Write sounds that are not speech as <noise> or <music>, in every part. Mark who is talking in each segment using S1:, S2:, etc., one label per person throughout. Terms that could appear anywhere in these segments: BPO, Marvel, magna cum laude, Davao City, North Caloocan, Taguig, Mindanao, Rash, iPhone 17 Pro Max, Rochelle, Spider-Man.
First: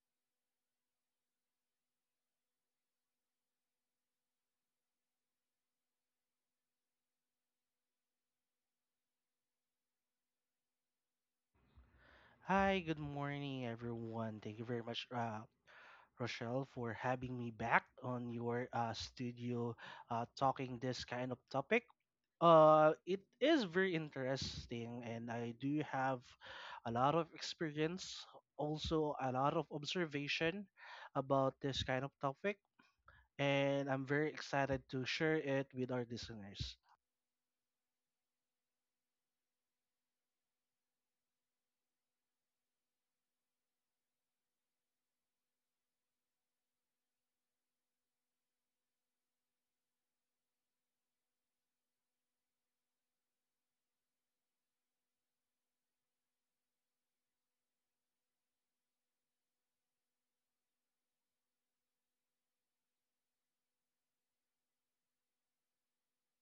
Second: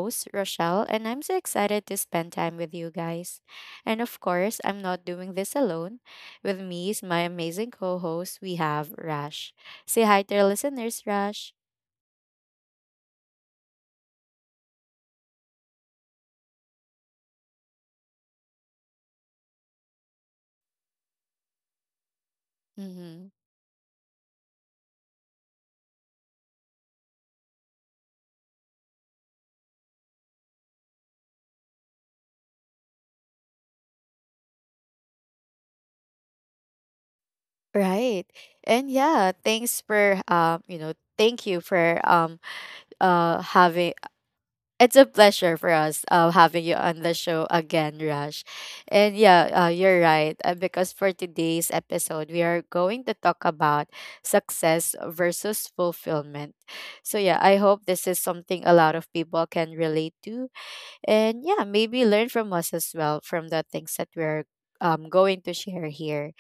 S1: host, Rochelle, and I'm so excited to spend time with you guys. And of course, I'm not doing this alone. With me is my amazing co host, we have Rash. Say hi to our listeners, Rash.
S2: Hi, good morning, everyone. Thank you very much, Rochelle, for having me back on your studio talking this kind of topic. It
S1: hmm
S2: is very interesting, and I do have a lot of experience, also a lot of observation about this kind of topic, and I'm very excited to share it with our listeners.
S1: Right. And yeah, thanks for, thank you for having It's a pleasure for us having you on the show again, Rush. And yeah, you're right. Because for today's episode, we are going to talk about success versus fulfillment. So yeah, I hope this is something a lot of people can relate to. And yeah, maybe learn from us as well from the things that we're going to share here.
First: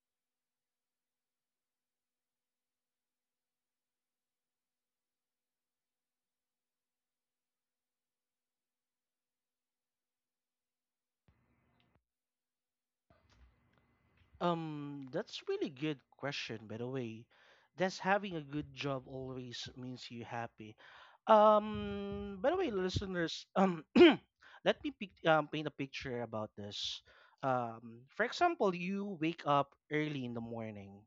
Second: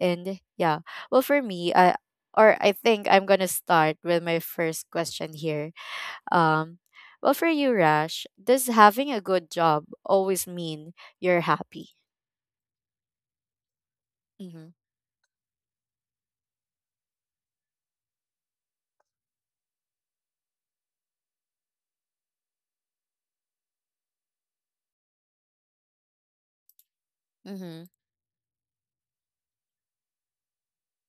S1: And yeah, well, for me, I, or I think I'm going to start with my first question here. Um, well, for you, Rash, does having a good job always mean you're happy? Mm-hmm.
S2: That's really good question, by the way. Does having a good job always means you happy? By the way, listeners, <clears throat> let me paint a picture about this.
S1: Mm-hmm.
S2: For example, you wake up early in the morning,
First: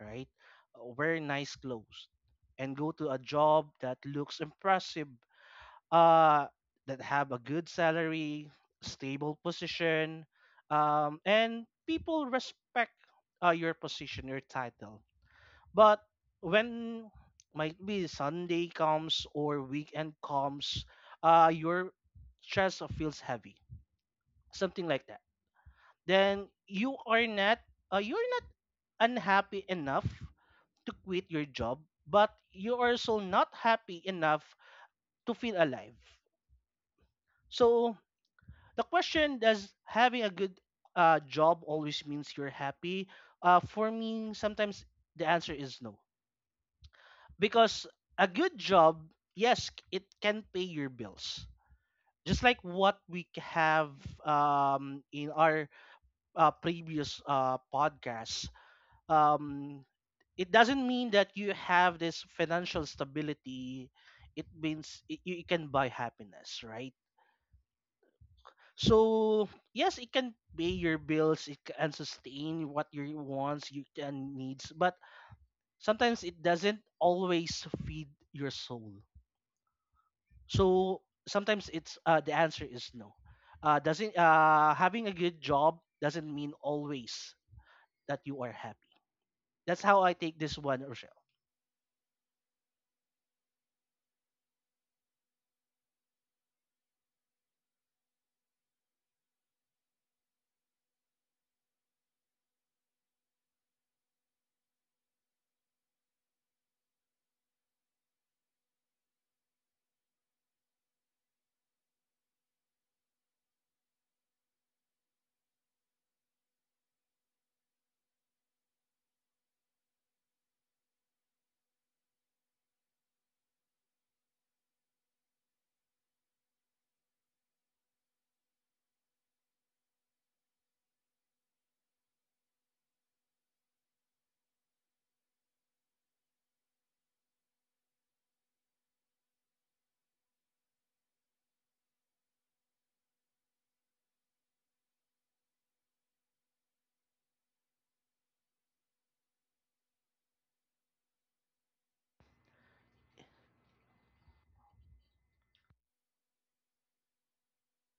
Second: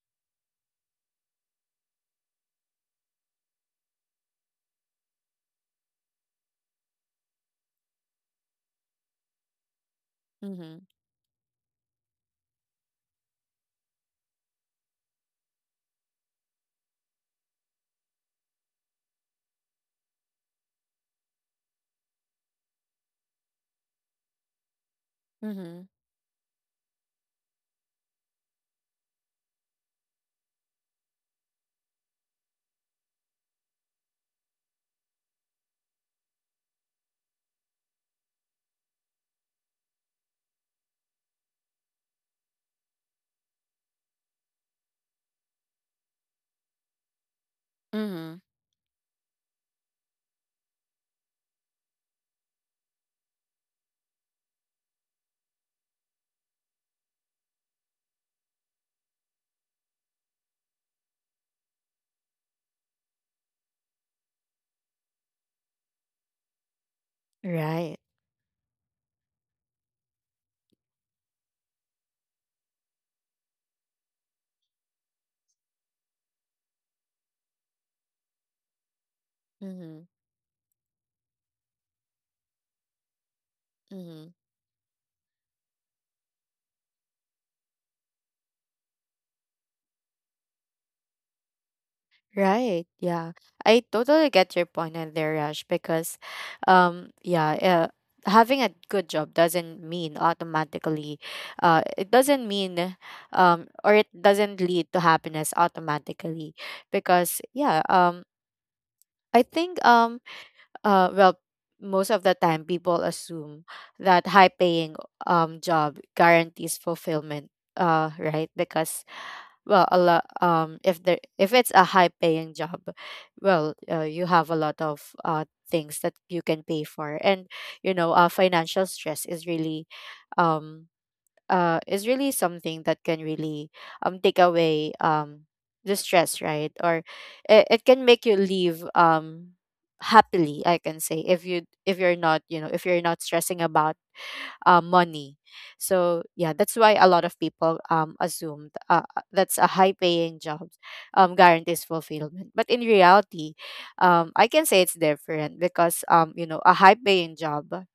S2: right? Wear nice clothes and go to a job that looks impressive, uh, that have a good salary, stable position,
S1: Mm-hmm.
S2: and people respect your position, your title. But when might be Sunday comes or weekend comes, your chest feels heavy, something like that.
S1: Mm-hmm.
S2: Then you're not unhappy enough to quit your job, but you are also not happy enough to feel alive. So the question, does having a good job always means you're happy, for me sometimes the answer is no, because a
S1: Mm-hmm.
S2: good job, yes, it can pay your bills, just like what we have in our previous podcast. Um, it doesn't mean that you have this financial stability. It means you can buy happiness, right?
S1: Right.
S2: So yes, it can pay your bills, it can sustain what your wants, you can needs, but sometimes it doesn't always feed your soul.
S1: Mm-hmm.
S2: So sometimes it's the answer is no. Doesn't
S1: Mm-hmm.
S2: Having a good job doesn't mean always that you are happy. That's how I take this one, Rochelle.
S1: Right. Yeah. I totally get your point on there, Rash, because um yeah, uh, having a good job doesn't mean automatically. uh it doesn't mean it doesn't lead to happiness automatically, because yeah, I think well most of the time people assume that high paying job guarantees fulfillment, right, because, well a lot if there, if it's a high paying job, well, you have a lot of things that you can pay for, and you know, financial stress is really, um is really something that can really take away the stress, right? It can make you leave happily, I can say, if you, if you're not, you know, if you're not stressing about money. So yeah, that's why a lot of people assume that's a high paying job guarantees fulfillment, but in reality, I can say it's different, because, um, you know, a high paying job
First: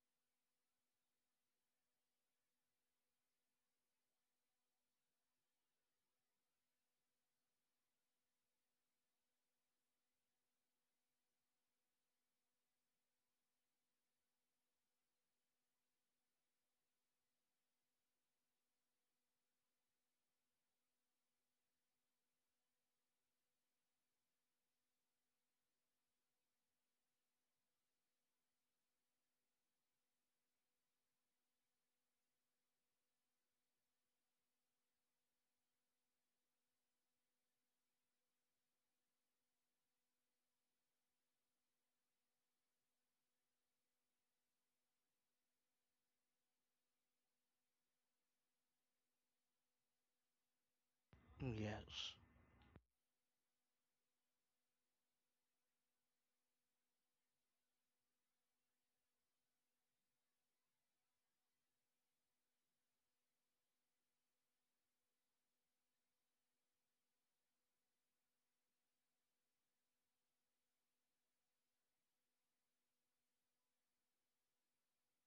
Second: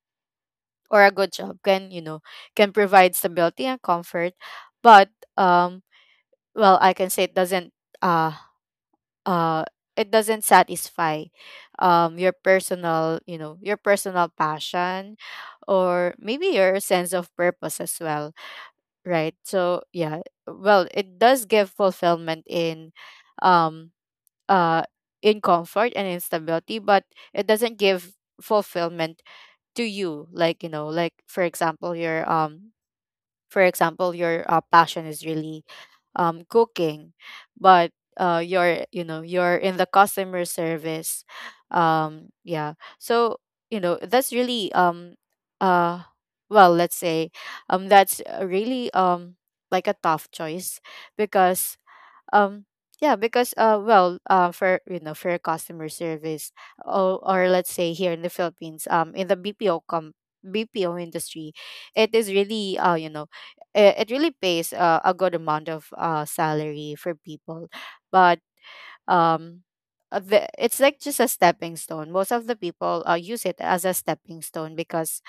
S1: or a good job can, you know, can provide stability and comfort, but, um I can say it doesn't, uh uh it doesn't satisfy your personal, you know, your personal passion, or maybe your sense of purpose as well, right? So yeah, well, it does give fulfillment in, um uh in comfort and instability, but it doesn't give fulfillment to you, like, you know, like for example your, for example your passion is really, cooking, but, you're, you know, you're in the customer service, yeah. So, you know, that's really, uh let's say, that's really, like a tough choice, because,
S2: Yes.
S1: um yeah. because well For, you know, for customer service, or let's say here in the Philippines, in the BPO industry, it is really, you know, it really pays a good amount of salary for people, but, um it's like just a stepping stone. Most of the people use it as a stepping stone, because,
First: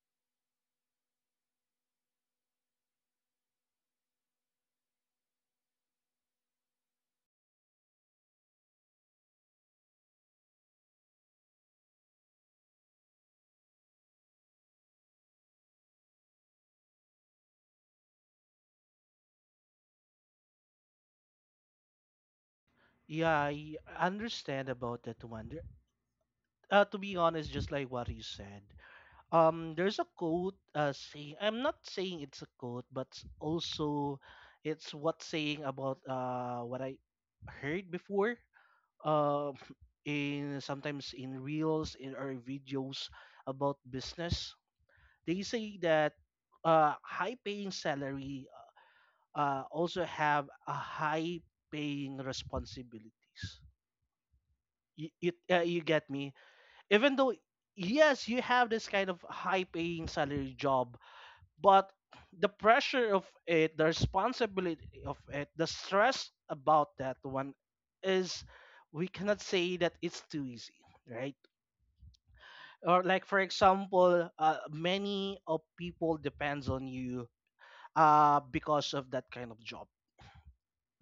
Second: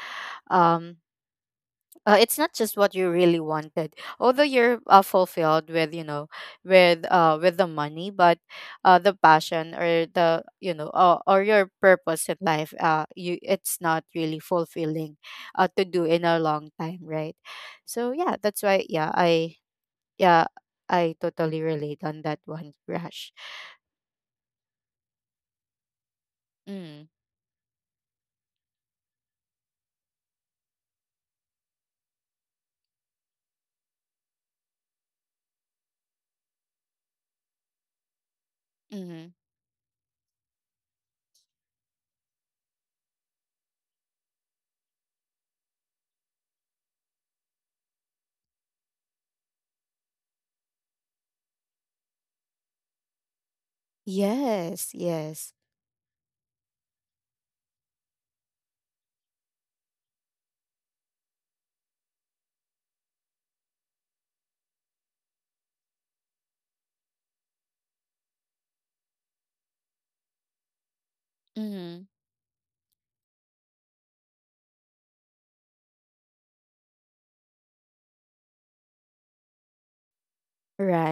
S1: um it's not just what you really wanted. Although you're fulfilled with, you know, with, with the money, but the passion or the, you know, or your purpose in life, you it's not really fulfilling to do in a long time, right? so yeah that's why yeah I yeah I totally relate on that one, Rush.
S2: Yeah, I understand about that one. There- To
S1: mm,
S2: be honest, just like what you said, there's a quote saying, I'm not saying it's a quote, but also it's what saying about what I heard before.
S1: mm-hmm.
S2: Um <laughs> in sometimes in reels in or videos about business. They say that high paying salary also have a high paying responsibilities.
S1: Yes, yes.
S2: You get me? Even though yes, you have this kind of high paying salary job, but the pressure of it, the responsibility of it, the stress about that one is, we cannot say that it's too easy, right?
S1: mm-hmm.
S2: Or like for example, many of people depends on you because of that kind of job.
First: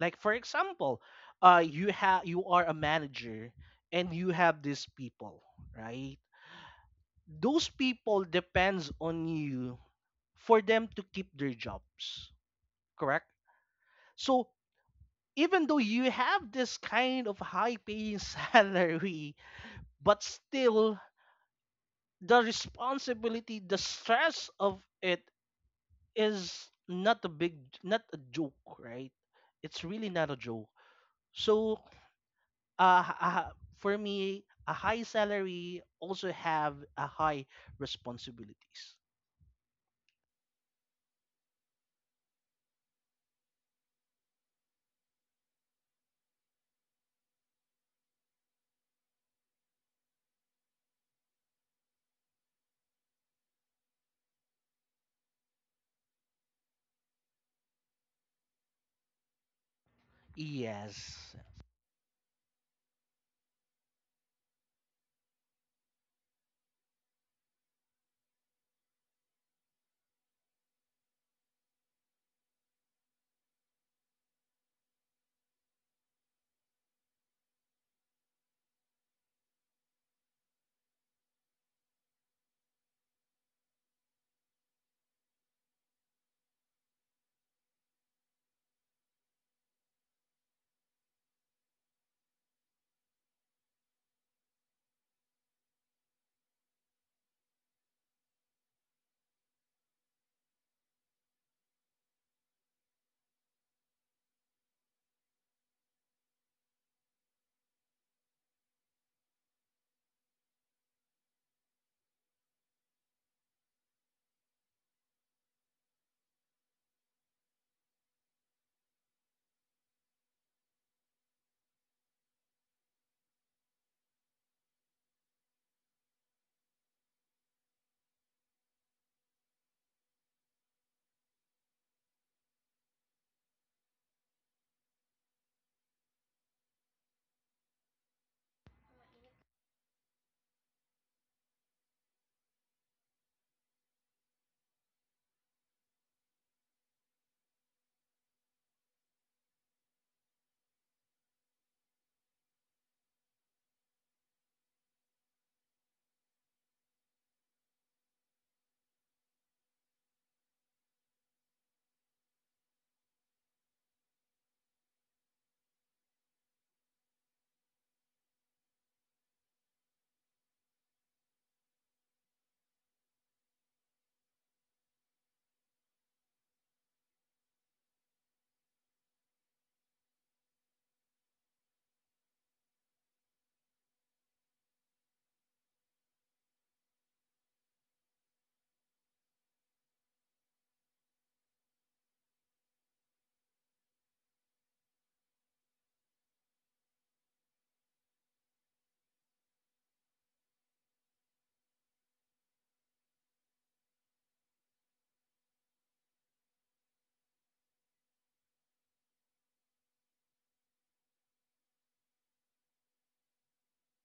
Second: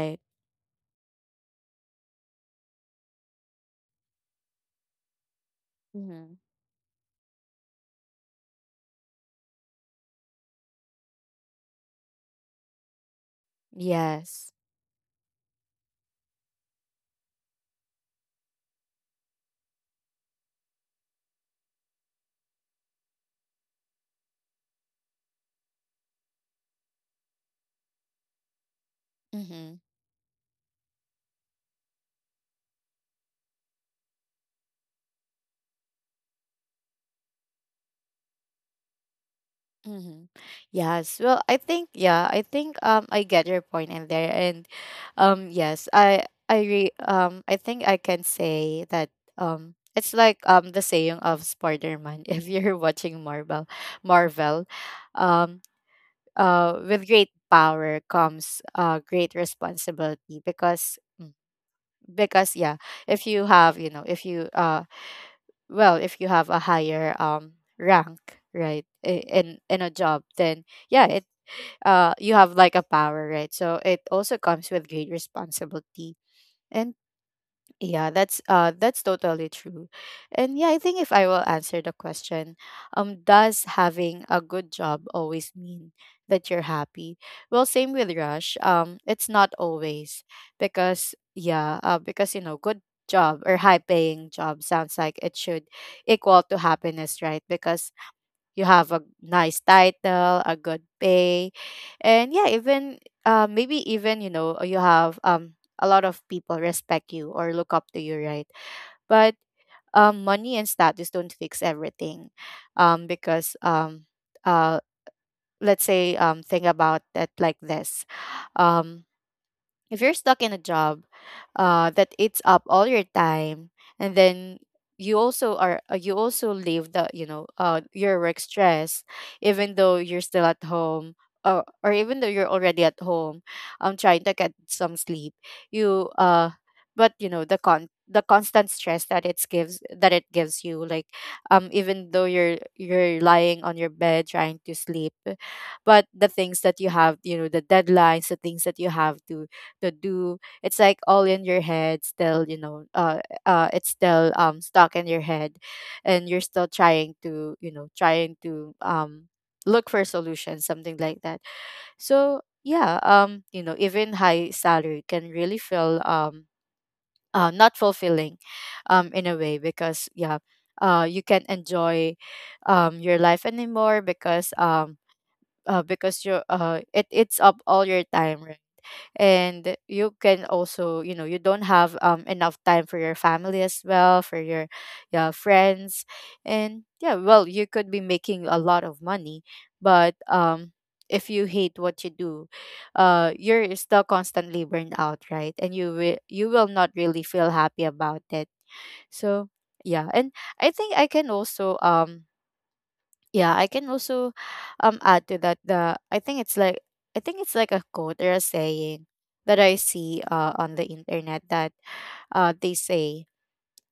S2: Like for example, you have, you are a manager and you have these people, right?
S1: mm-hmm.
S2: Those people depends on you for them to keep their jobs, correct? So
S1: Yes.
S2: even though you have this kind of high paying <laughs> salary, but still the responsibility, the stress of it is not a big, not a joke, right?
S1: mm-hmm.
S2: It's really not a joke. So, uh, h- uh, for me, a high salary also have a high responsibilities.
S1: Mm-hmm. Yes. Well, I think, yeah, I think, I get your point in there, and, yes, I think I can say that, it's like, the saying of Spider-Man <laughs> if you're watching Marvel, um with great power comes great responsibility, because,
S2: Yes,
S1: because yeah, if you have, you know, if you, if you have a higher rank, right, in a job, then, yeah, it, you have like a power, right? So it also comes with great responsibility, and yeah, that's totally true. And yeah, I think if I will answer the question, does having a good job always mean that you're happy, well, same with Rush, it's not always, because yeah, because you know, good job or high paying job sounds like it should equal to happiness, right? Because you have a nice title, a good pay, and yeah, even, maybe even, you know, you have, a lot of people respect you or look up to you, right? But, money and status don't fix everything, because uh, let's say, think about it like this, um if you're stuck in a job, that eats up all your time, and then you also leave the, you know, your work stress, even though you're still at home, or even though you're already at home, trying to get some sleep, you uh you know, the constant stress that it gives, you, like, even though you're lying on your bed trying to sleep, but the things that you have, you know, the deadlines, the things that you have to do, it's like all in your head still, you know, it's still, stuck in your head, and you're still trying to, you know, trying to, look for solutions, something like that. So yeah, you know, even high salary can really feel, not fulfilling, in a way, because yeah, you can't enjoy your life anymore, because, because you it eats up all your time, and you can also, you know, you don't have, enough time for your family as well, for your friends, and yeah, well, you could be making a lot of money, but, if you hate what you do, you're still constantly burned out, right? And you will, you will not really feel happy about it. So yeah, and I think I can also, yeah, I can also add to that. The I think it's like I think it's like a quote or a saying that I see on the internet, that, they say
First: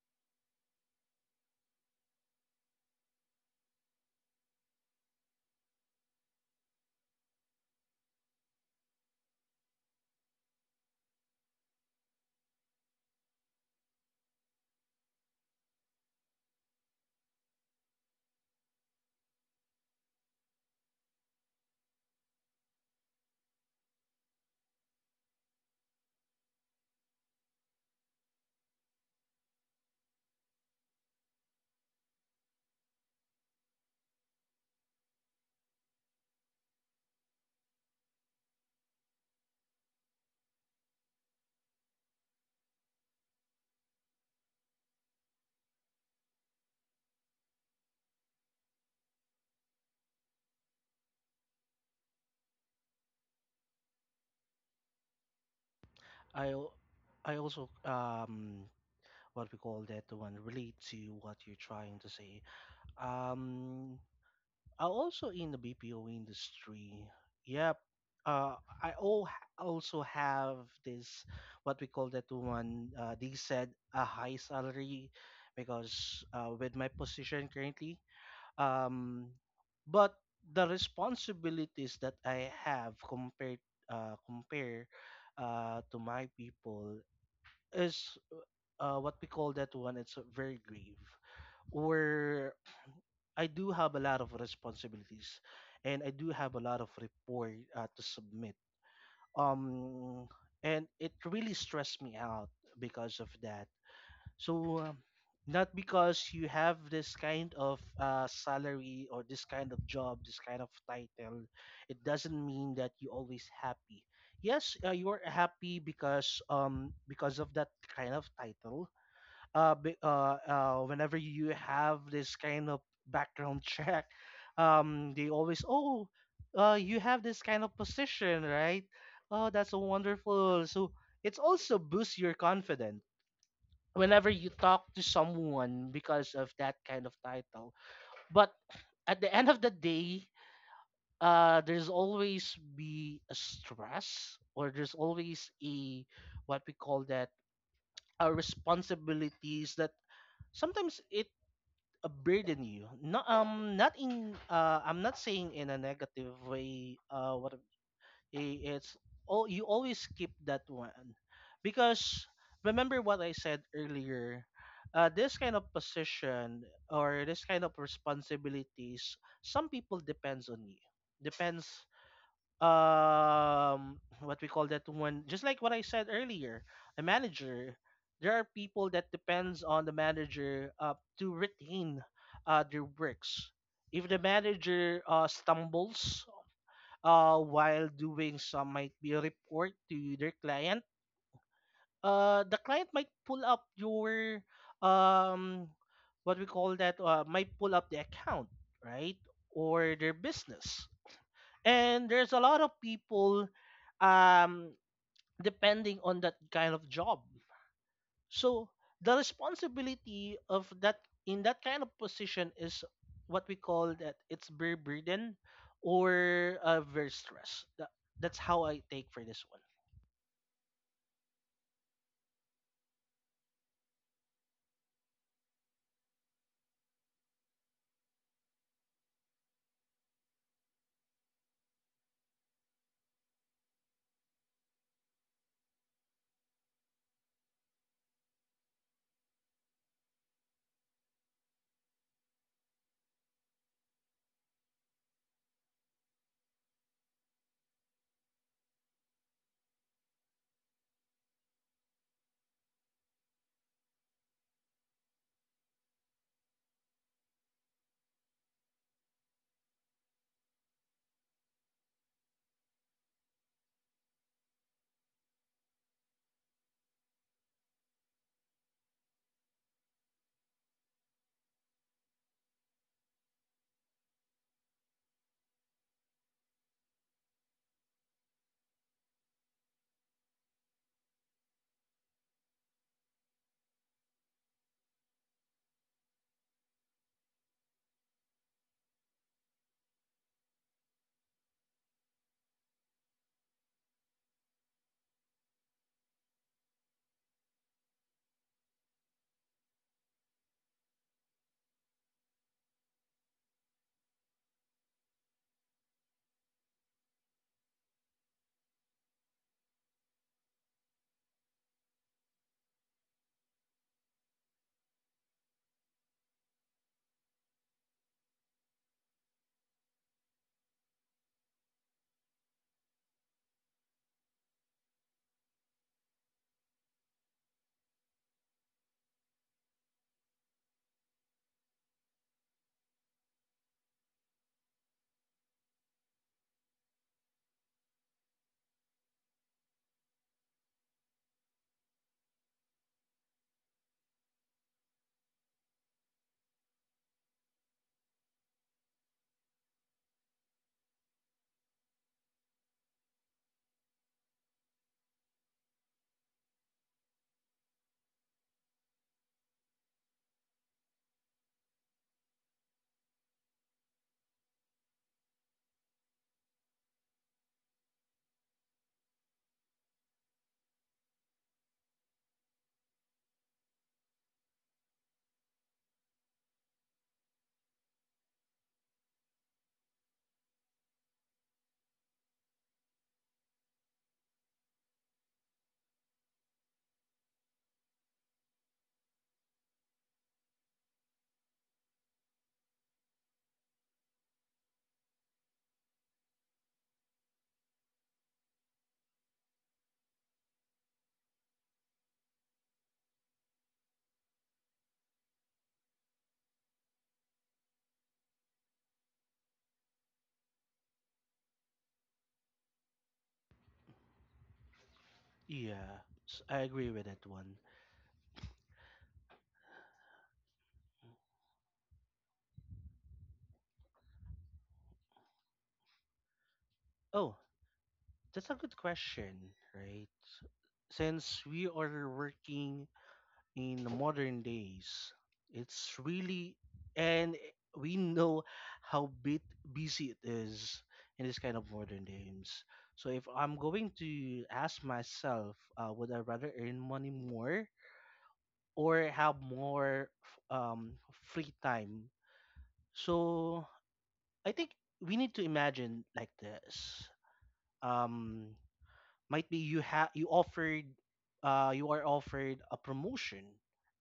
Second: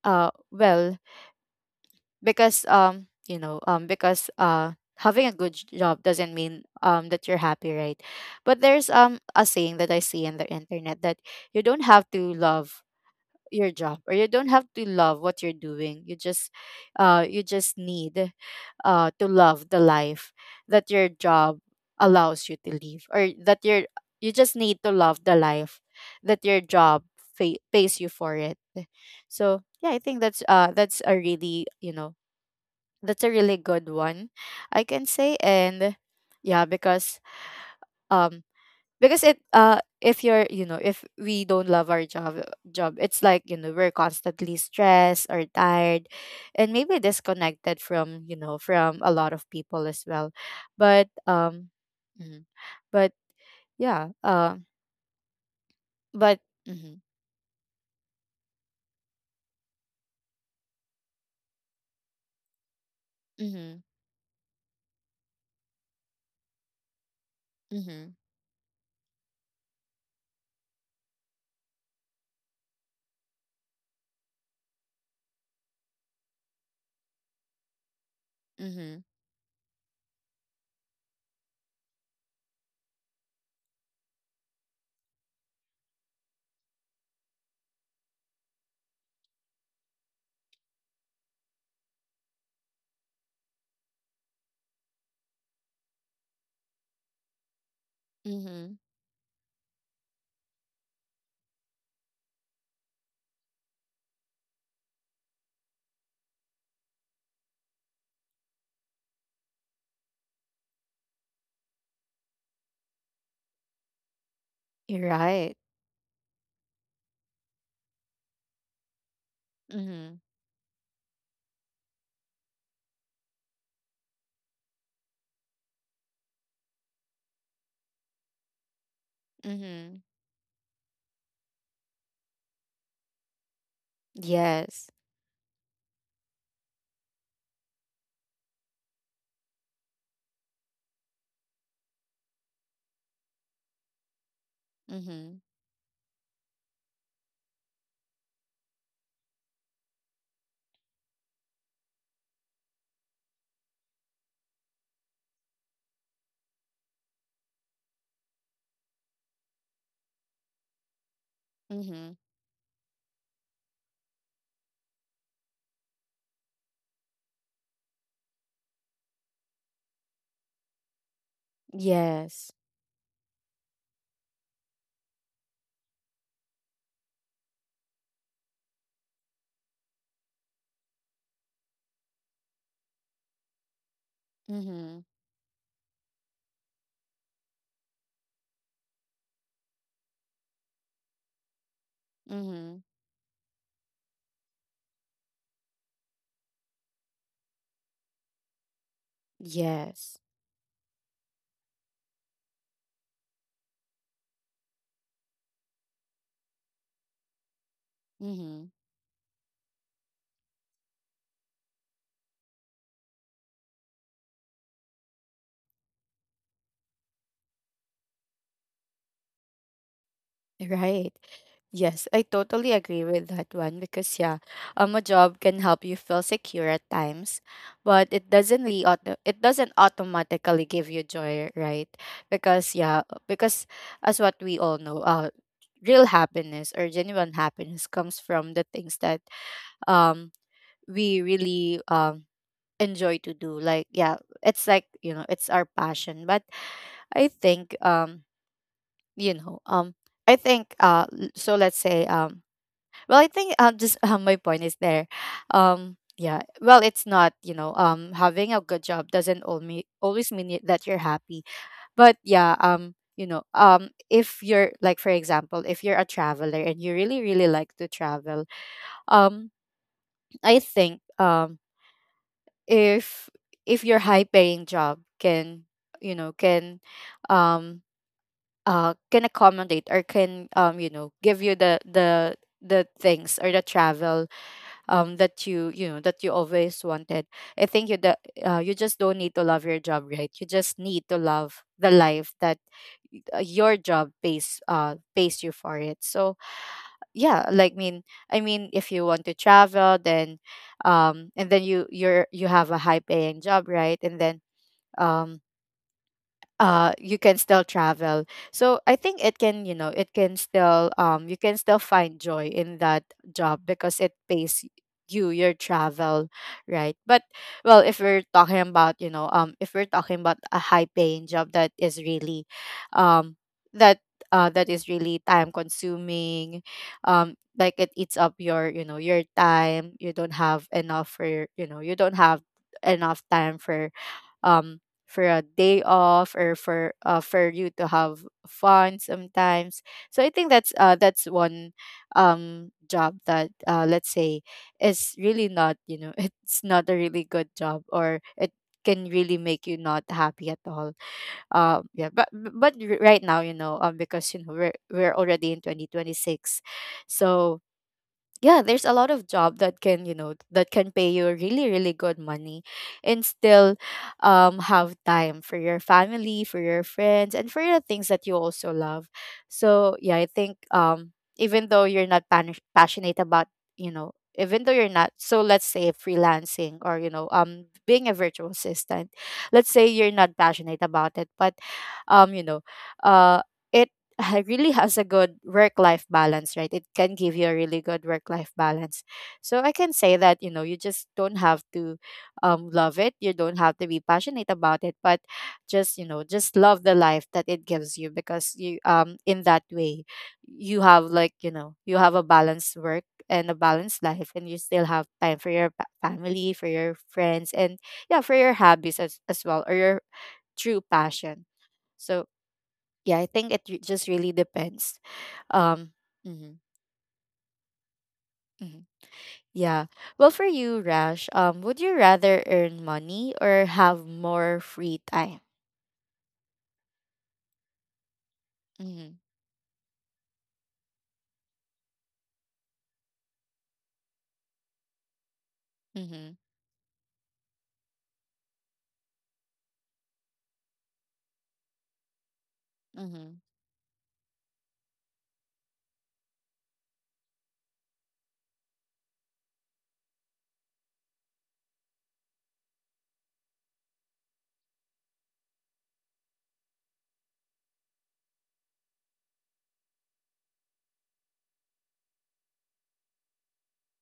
S1: well because you know, because having a job doesn't mean that you're happy, right? But there's a saying that I see in the internet that you don't have to love your job, or you don't have to love what you're doing, you just, you just need, to love the life that your job allows you to live, or that your, you just need to love the life that your job pays you for it. So yeah, I think that's a really, you know, that's a really good one, I can say. And yeah, because, um because it if you're, you know, if we don't love our job, it's like, you know, we're constantly stressed or tired, and maybe disconnected from, you know, from a lot of people as well, but mhm. but yeah but
S2: I, al-
S1: mm-hmm,
S2: I also what we call that one, relate to what you're trying to say.
S1: mm-hmm,
S2: Um, Also in the BPO industry. Yep.
S1: mm-hmm,
S2: Uh, I al- also have this, what we call that one, they said a high salary, because with my position currently,
S1: mm-hmm,
S2: um, but the responsibilities that I have compare to my people is what we call that one, it's very grave. Where I do have a lot of responsibilities and I do have a lot of report to submit.
S1: mm-hmm.
S2: Um, and it really stressed me out because of that. So, not because you have this kind of salary or this kind of job, this kind of title, it doesn't mean that you're always happy. Yes,
S1: You're
S2: you are
S1: right.
S2: happy because of that kind of title,
S1: mm-hmm,
S2: whenever you have this kind of background <laughs> check, they always, oh, you have this kind of position, right? Oh, that's so
S1: mm-hmm.
S2: wonderful. So it's also boosts your confidence whenever you talk
S1: Yes.
S2: to someone because of that kind of title. But at the end of the day, there's always be a stress, or there's
S1: mm-hmm,
S2: always a what we call that, a responsibilities that sometimes it burden you. Not in, I'm not saying in a negative way. What it's all, you always keep that one,
S1: mm-hmm.
S2: because remember what I said earlier. This kind of position or this kind of responsibilities, some people depends on you. Depends,
S1: Yes.
S2: what we call that one, just like what I said earlier, a manager, there are people that depends on the manager to retain their works. If the
S1: mm-hmm,
S2: manager stumbles while doing some might be a report to their client, the
S1: mm-hmm.
S2: client might pull up your um what we call that, might pull up the account, right? Or their
S1: Yes.
S2: business. And there's a lot of people um, depending on that kind of job.
S1: mm-hmm.
S2: So the responsibility of that, in that kind of position, is what we call that, it's very burden or very stress, that, that's how I take for this one.
S1: Right. Yes, I totally agree with that one, because yeah, a job can help you feel secure at times, but it doesn't really it doesn't automatically give you joy, right? Because yeah, because as what we all know, real happiness or genuine happiness comes from the things that um we really enjoy to do. Like yeah, it's like, you know, it's our passion. But I think, you know um I think, Let's say, I think, just my point is there. Yeah, well, it's not, you know, having a good job doesn't only always mean that you're happy. But yeah, if you're like, for example, if you're a traveler and you really really like to travel, um I think if your high paying job can, you know, um can accommodate or can, you know, give you the the things or the travel that you know that you always wanted. I think you that you just don't need to love your job, right? You just need to love the life that, your job pays, pays you for it. So yeah, like mean I mean, if you want to travel, then and then you have a high paying job, right? And then um you can still travel. So I think it can, you know, it can still, you can still find joy in that job, because it pays you your travel, right? But well, if we're talking about, you know, if we're talking about a high paying job that is really um that that is really time consuming, like it eats up your, you know, your time. You don't have enough for you don't have enough time um for a day off or for you to have fun sometimes. So I think that's one job that, let's say, is really not, you know, <laughs> it's not a really good job, or it can really make you not happy at all. Yeah, but right now, you know, because you know we're already in 2026. So yeah, there's a lot of job that can, you know, that can pay you really really good money, and still have time for your family, for your friends, and for the things that you also love. So yeah, I think even though you're not passionate about, you know, even though you're not, so let's say, freelancing or, you know, being a virtual assistant, let's say you're not passionate about it, but um you know uh it really has a good work life balance, right? It can give you a really good work life balance. So I can say that, you know, you just don't have to love it, you don't have to be passionate about it, but just, you know, just love the life that it gives you, because you, in that way, you have, like, you know, you have a balanced work and a balanced life, and you still have time for your family, for your friends, and yeah, for your hobbies as well, or your true passion. So yeah, I think just really depends. Um,
S2: Yeah.
S1: mhm,
S2: I agree with that one.
S1: mhm. Yeah. Well, for you, Rash, would you rather earn money or have more free time?
S2: Oh, that's a good
S1: Mm-hmm.
S2: question, right? Since we are working in the modern days. It's
S1: Mm-hmm.
S2: really, and we know how bit busy it is in this kind of modern games. So if
S1: Mm-hmm.
S2: I'm going to ask myself, would I rather earn money more or have free time? So I think we need to imagine like this. Um, might be you have, you offered, you are offered a promotion,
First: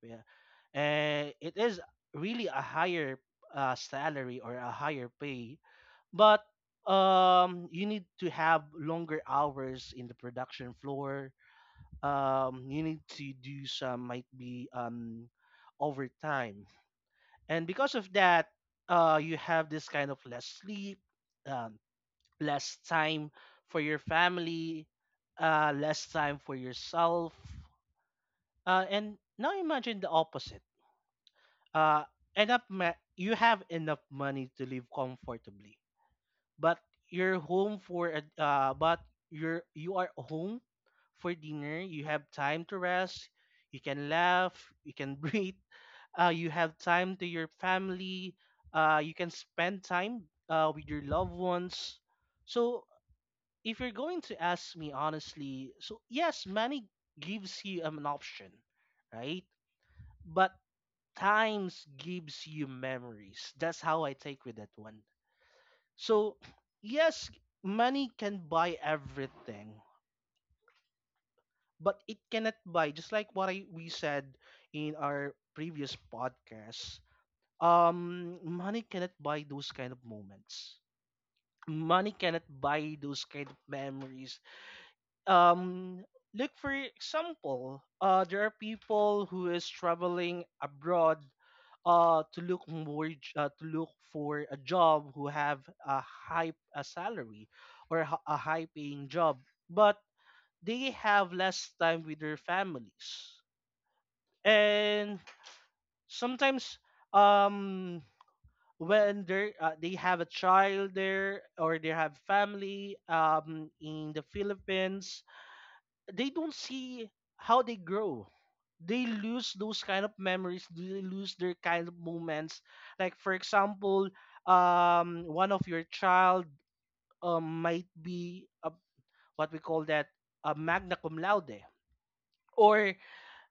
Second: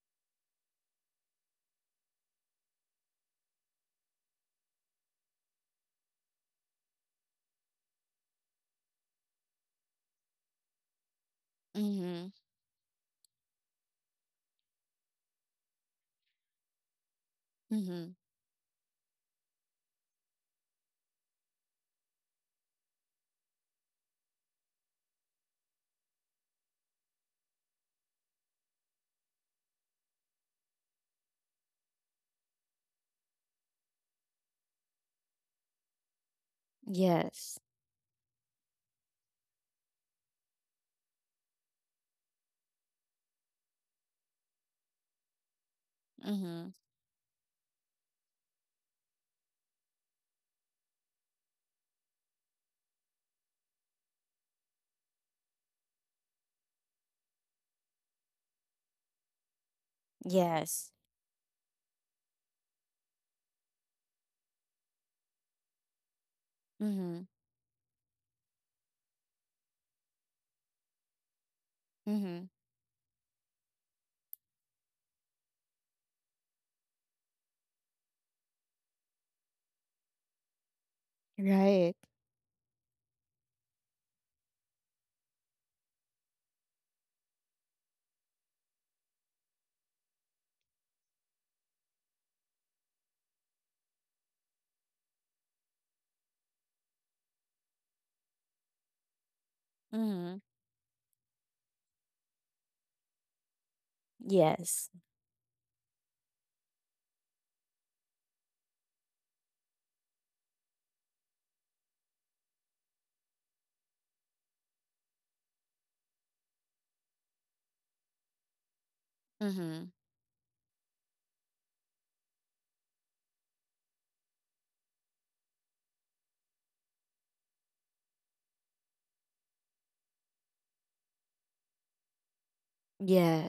S2: yeah, and it is really a higher salary or a higher pay, but you need to have longer hours in the production floor,
S1: Mm-hmm.
S2: you need to do some might be overtime, and because of
S1: Mm-hmm.
S2: that you have this kind of less sleep, um, less time for your family, less time for yourself. And now imagine the opposite. uh you have enough money to live comfortably, but you're
S1: Yes.
S2: home for a- but you are home for dinner, you have time to rest, you can laugh, you can <laughs> breathe, you
S1: Mm-hmm.
S2: have time to your family, you can spend time with your loved ones. So if you're going to ask me honestly, so yes, money gives you an option, right? But
S1: Yes.
S2: times gives you memories. That's how I take with that one. So,
S1: Mm-hmm.
S2: yes, money can buy everything, but it
S1: Mm-hmm.
S2: cannot buy, just like what we said in our previous podcast. Money cannot buy those kind of moments.
S1: Right.
S2: Money cannot buy those kind of memories. Um, Look, for example, there are people who is traveling abroad to to look for a job who have a high a salary or a high paying job, but
S1: Mm-hmm.
S2: they have less time with their families.
S1: Yes.
S2: And sometimes um when they have a child there, or they have family in the Philippines, they don't see how they grow. They lose those
S1: Mm-hmm.
S2: kind of memories. They lose their kind of moments. Like for example, one of your child, might be what we call that, a magna cum laude, or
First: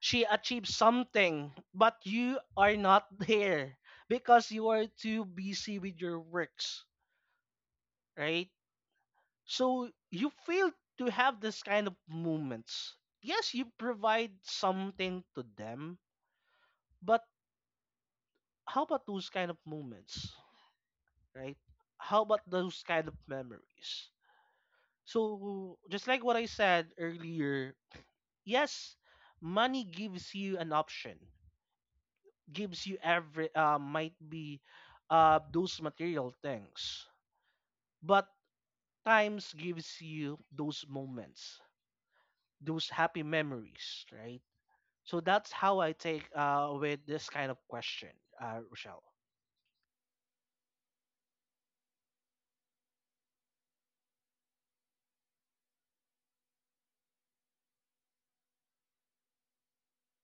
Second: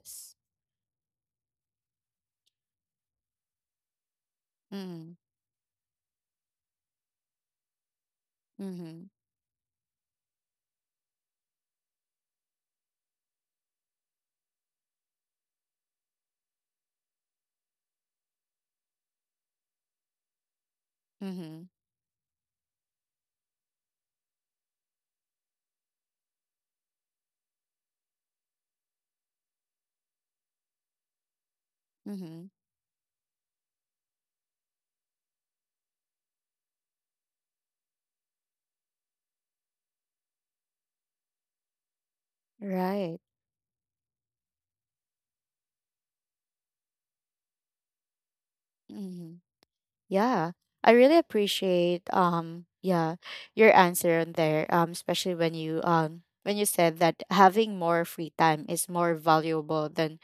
S2: she achieved something, but you are not <laughs> there because you are
S1: Mm-hmm.
S2: too busy with your works, right?
S1: Mm-hmm.
S2: So you fail to have this kind of moments. Yes, you provide something to them, but how about those kind of moments, right?
S1: Mm-hmm.
S2: How about those kind of memories? So just like what I said earlier, yes, money gives you an option,
S1: Mm-hmm.
S2: gives you every might be those material things, but times gives you those moments, those
S1: Right.
S2: happy memories, right? So that's how I take, with this kind of question, Rochelle.
S1: Mm-hmm. Yeah, I really appreciate, yeah, your answer on there, especially when you, when you said that having more free time is more valuable than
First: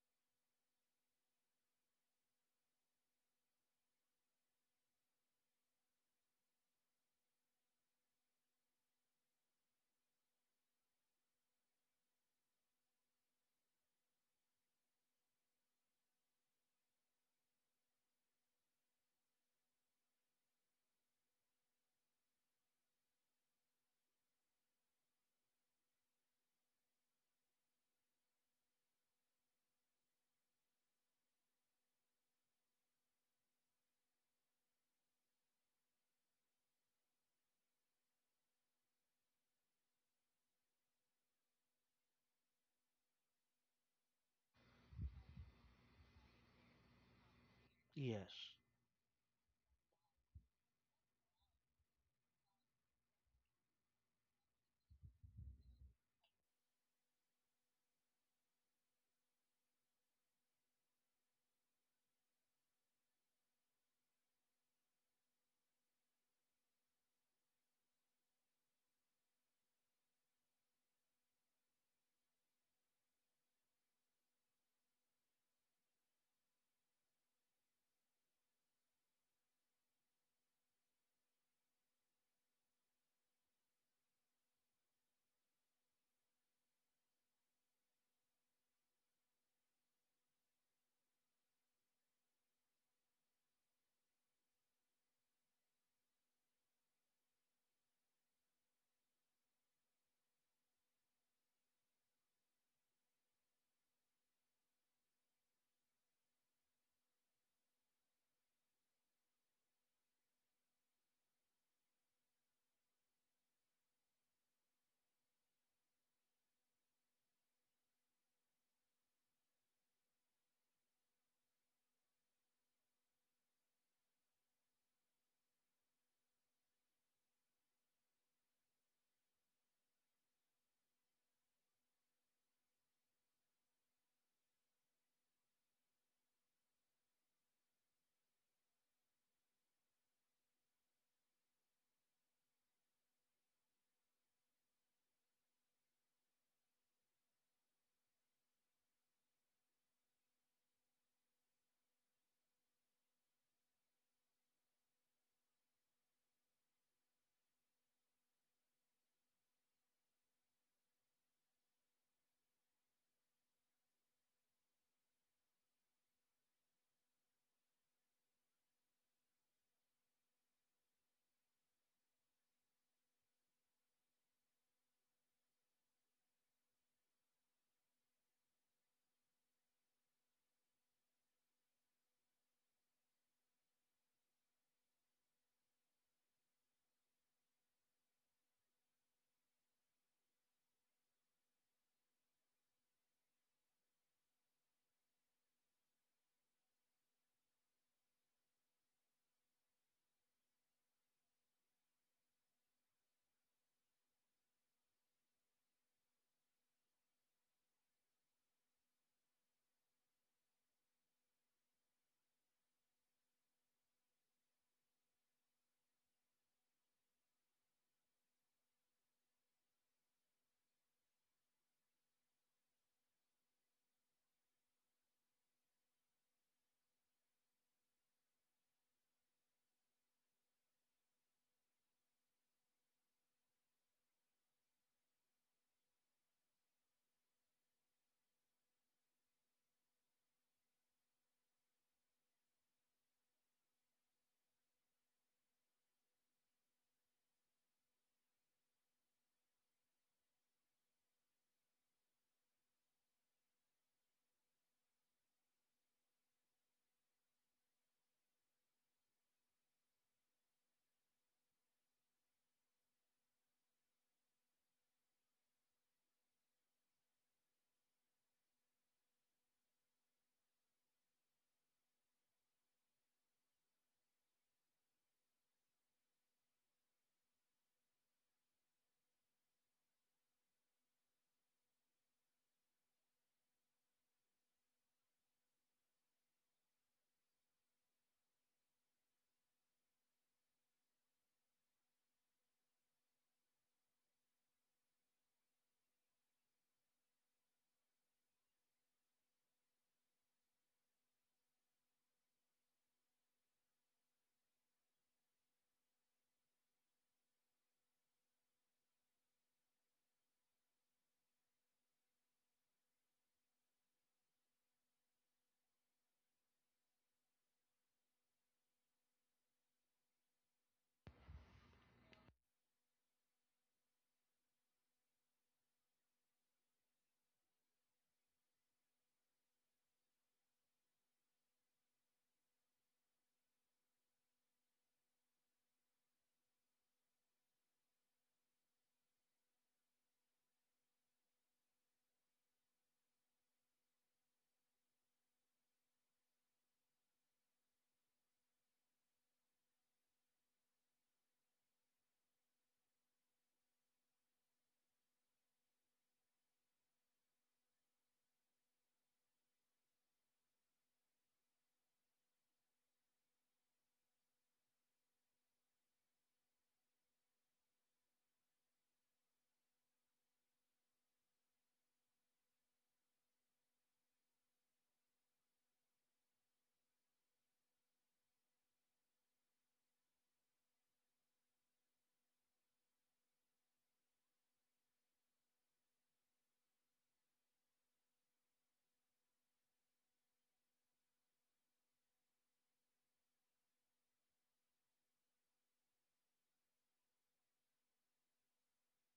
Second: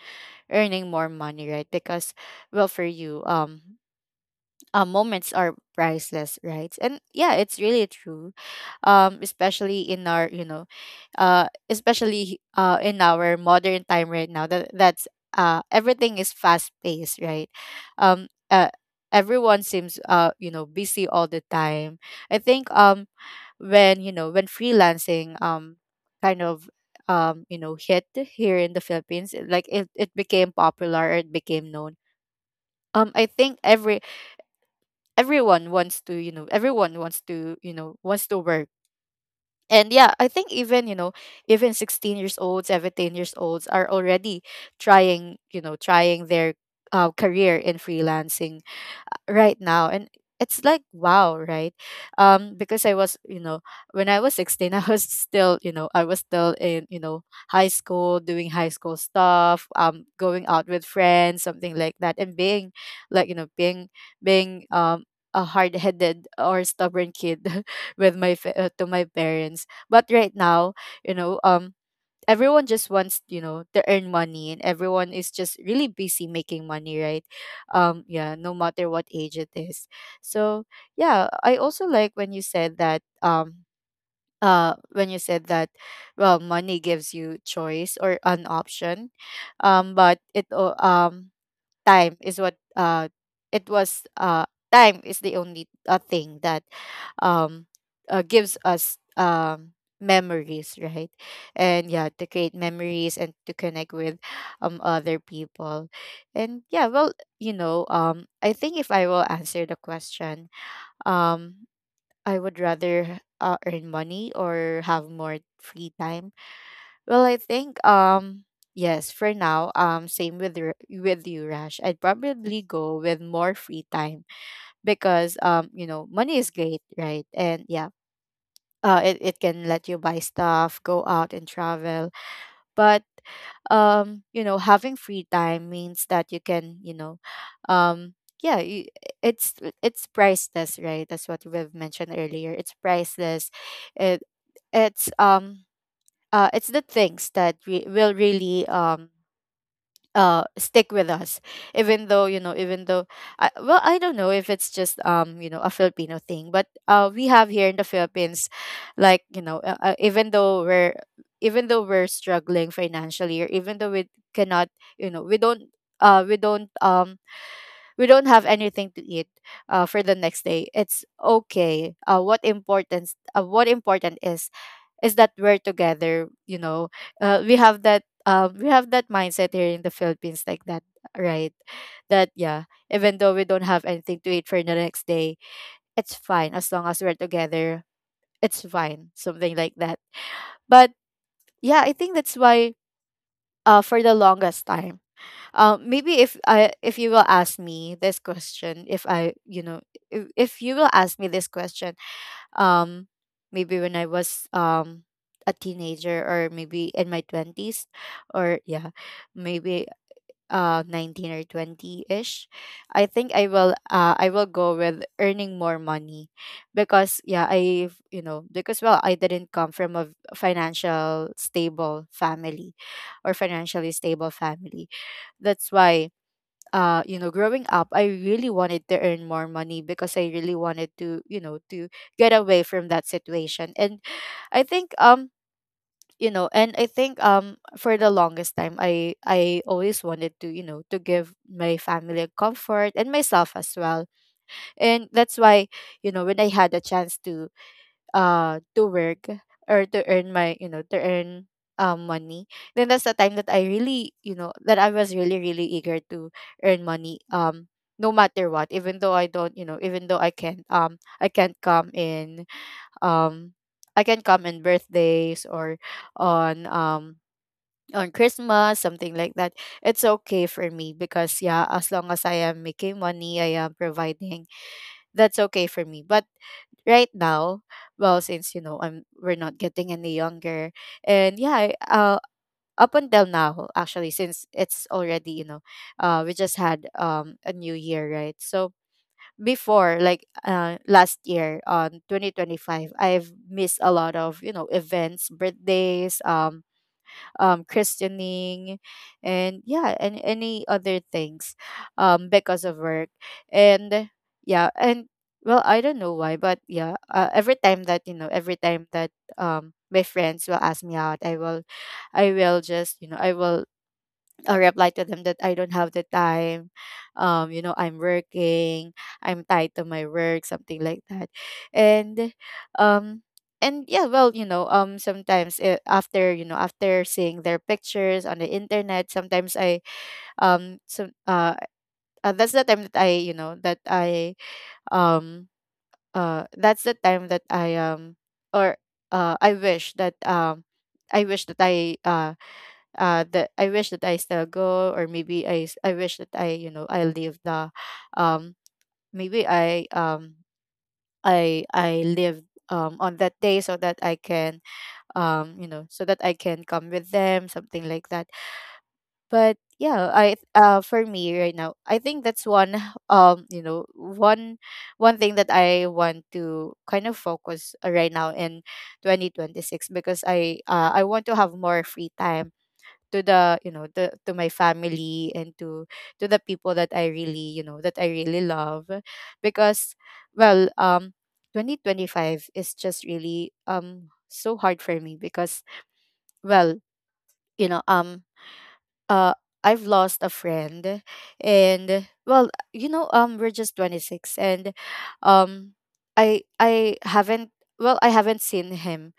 S1: earning more money, right? Because well, for you, moments are priceless, right? And yeah, it's really true, especially in our, you know, especially in our modern time right now, that that's, everything is fast paced, right? um uh, everyone seems, you know, busy all the time. I think when, you know, when freelancing kind of, you know, hit here in the Philippines, like it became popular, it became known, I think everyone wants to, you know, everyone wants to, you know, wants to work. And yeah, I think even, you know, even 16 years old, 17 years olds are already trying, you know, trying their, career in
S2: Yes,
S1: freelancing right now. And it's like wow, right? Because I was, you know, when I was 16, <laughs> I was still, you know, I was still in, you know, high school, doing high school stuff, going out with friends, something like that, and being, like, you know, being, being a hard-headed or stubborn kid <laughs> with my to my parents. But right now, you know, everyone just wants, you know, to earn money, and everyone is just really busy making money, right? Yeah, no matter what age it is. So yeah, I also like when you said that, when you said that, well, money gives you choice or an option, but time is what, it was time is the only, thing that um gives us, memories, right? And yeah, to create memories and to connect with other people. And yeah, well, you know, I think if I will answer the question, um I would rather, earn money or have more free time? Well, I think, yes, for now, same with with you, Rash, I'd probably go with more free time. Because you know, money is great, right? And yeah, it can let you buy stuff, go out and travel, but you know, having free time means that you can, you know, um yeah, you, it's it's priceless, right? That's what we've mentioned earlier. It's priceless. It it's it's the things that will really stick with us. Even though, you know, even though I, well, I don't know if it's just, you know, a Filipino thing, but we have here in the Philippines, like, you know, even though we're, even though we're struggling financially, or even though we cannot, you know, we don't, we don't, we don't have anything to eat for the next day, it's okay. What important is that we're together, you know. We have that, we have that mindset here in the Philippines like that, right? That yeah, even though we don't have anything to eat for the next day, it's fine as long as we're together, it's fine, something like that. But yeah, I think that's why, for the longest time, maybe if you will ask me this question, if you will ask me this question, um maybe when I was a teenager, or maybe in my 20s, or yeah, maybe, 19 or 20ish, I think I will, I will go with earning more money. Because yeah, I you know because well, I didn't come from a financial stable family, or financially stable family. That's why, you know, growing up, I really wanted to earn more money, because I really wanted to, you know, to get away from that situation. And I think you know, and I think for the longest time, I always wanted to, you know, to give my family comfort, and myself as well. And that's why, you know, when I had a chance to, to work, or to earn my, to earn money, then that's the time that I really, you know, that I was really really eager to earn money, no matter what. Even though I don't you know even though I can't, I can't come in um I can come in birthdays or on, on Christmas, something like that, it's okay for me. Because yeah, as long as I am making money, I am providing, that's okay for me. But right now, well, since, you know, I'm we're not getting any younger, and yeah, I, up until now actually, since it's already, you know, we just had, a new year, right? So before, like, last year on 2025, I've missed a lot of, you know, events, birthdays, christening, and yeah, and any other things, because of work. And yeah, and well, I don't know why, but yeah, every time that, you know, every time that, my friends will ask me out, I will just, you know, I'll reply to them that I don't have the time. You know, I'm working, I'm tied to my work, something like that. And um and yeah, well, you know, sometimes eh, after, you know, after seeing their pictures on the internet, sometimes I so that's the time that I, you know, um that's the time that I, or I wish that, I wish that I wish that I still go, or maybe I wish that i, you know, I live the, um maybe I live on that day, so that I can, you know, so that I can come with them, something like that. But yeah, I for me right now, I think that's one <laughs> you know, one thing that I want to kind of focus, right now in 2026, because I want to have more free time to the you know the to my family, and to the people that I really, you know, that I really love. Because well, 2025 is just really, so hard for me. Because well, you know, uh I've lost a friend. And well, you know, we're just 26, and um I haven't, well I haven't seen him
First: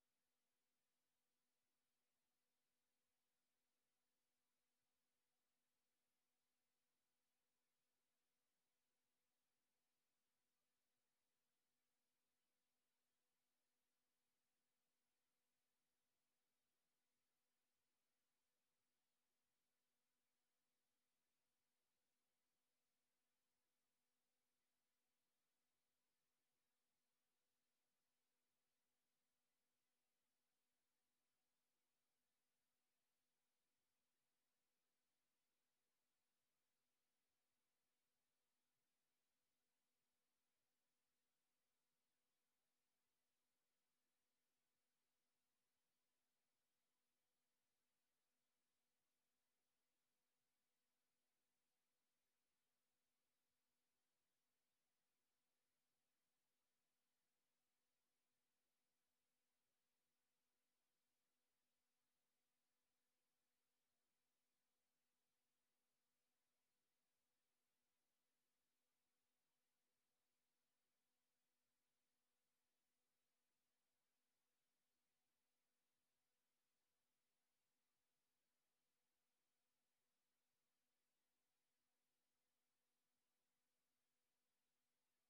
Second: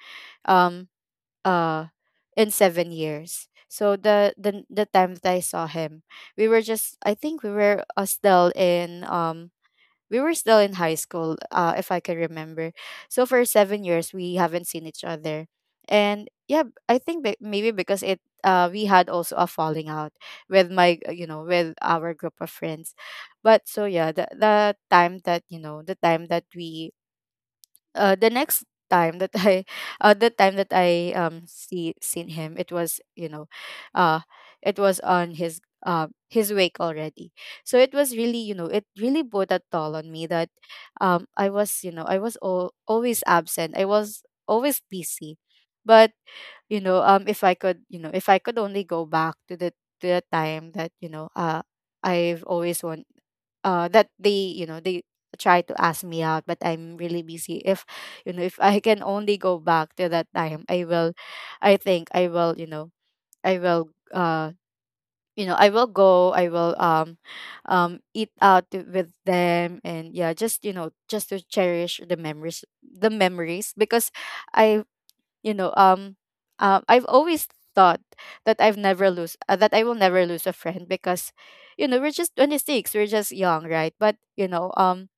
S1: um uh in 7 years. So the time that I saw him, we were just, I think we were, still in, we were still in high school, if I can remember. So for 7 years we haven't seen each other, and I think maybe because it we had also a falling out with my with our group of friends, but so yeah, the time that we the next time that I, <laughs> the time that I seen him, it was uh, it was on his wake already. So it was really, it really bore that toll on me that, I was, I was always absent. I was always busy, but, if I could, if I could only go back to the time that I've always want that they you know they try to ask me out but I'm really busy. If, if I can only go back to that time, I will, I think I will, i will uh I will go. I will eat out with them, and yeah, just, just to cherish the memories, the memories. Because I you know I've always thought that I've never lose that I will never lose a friend, because you know we're just 26, we're just young, right? But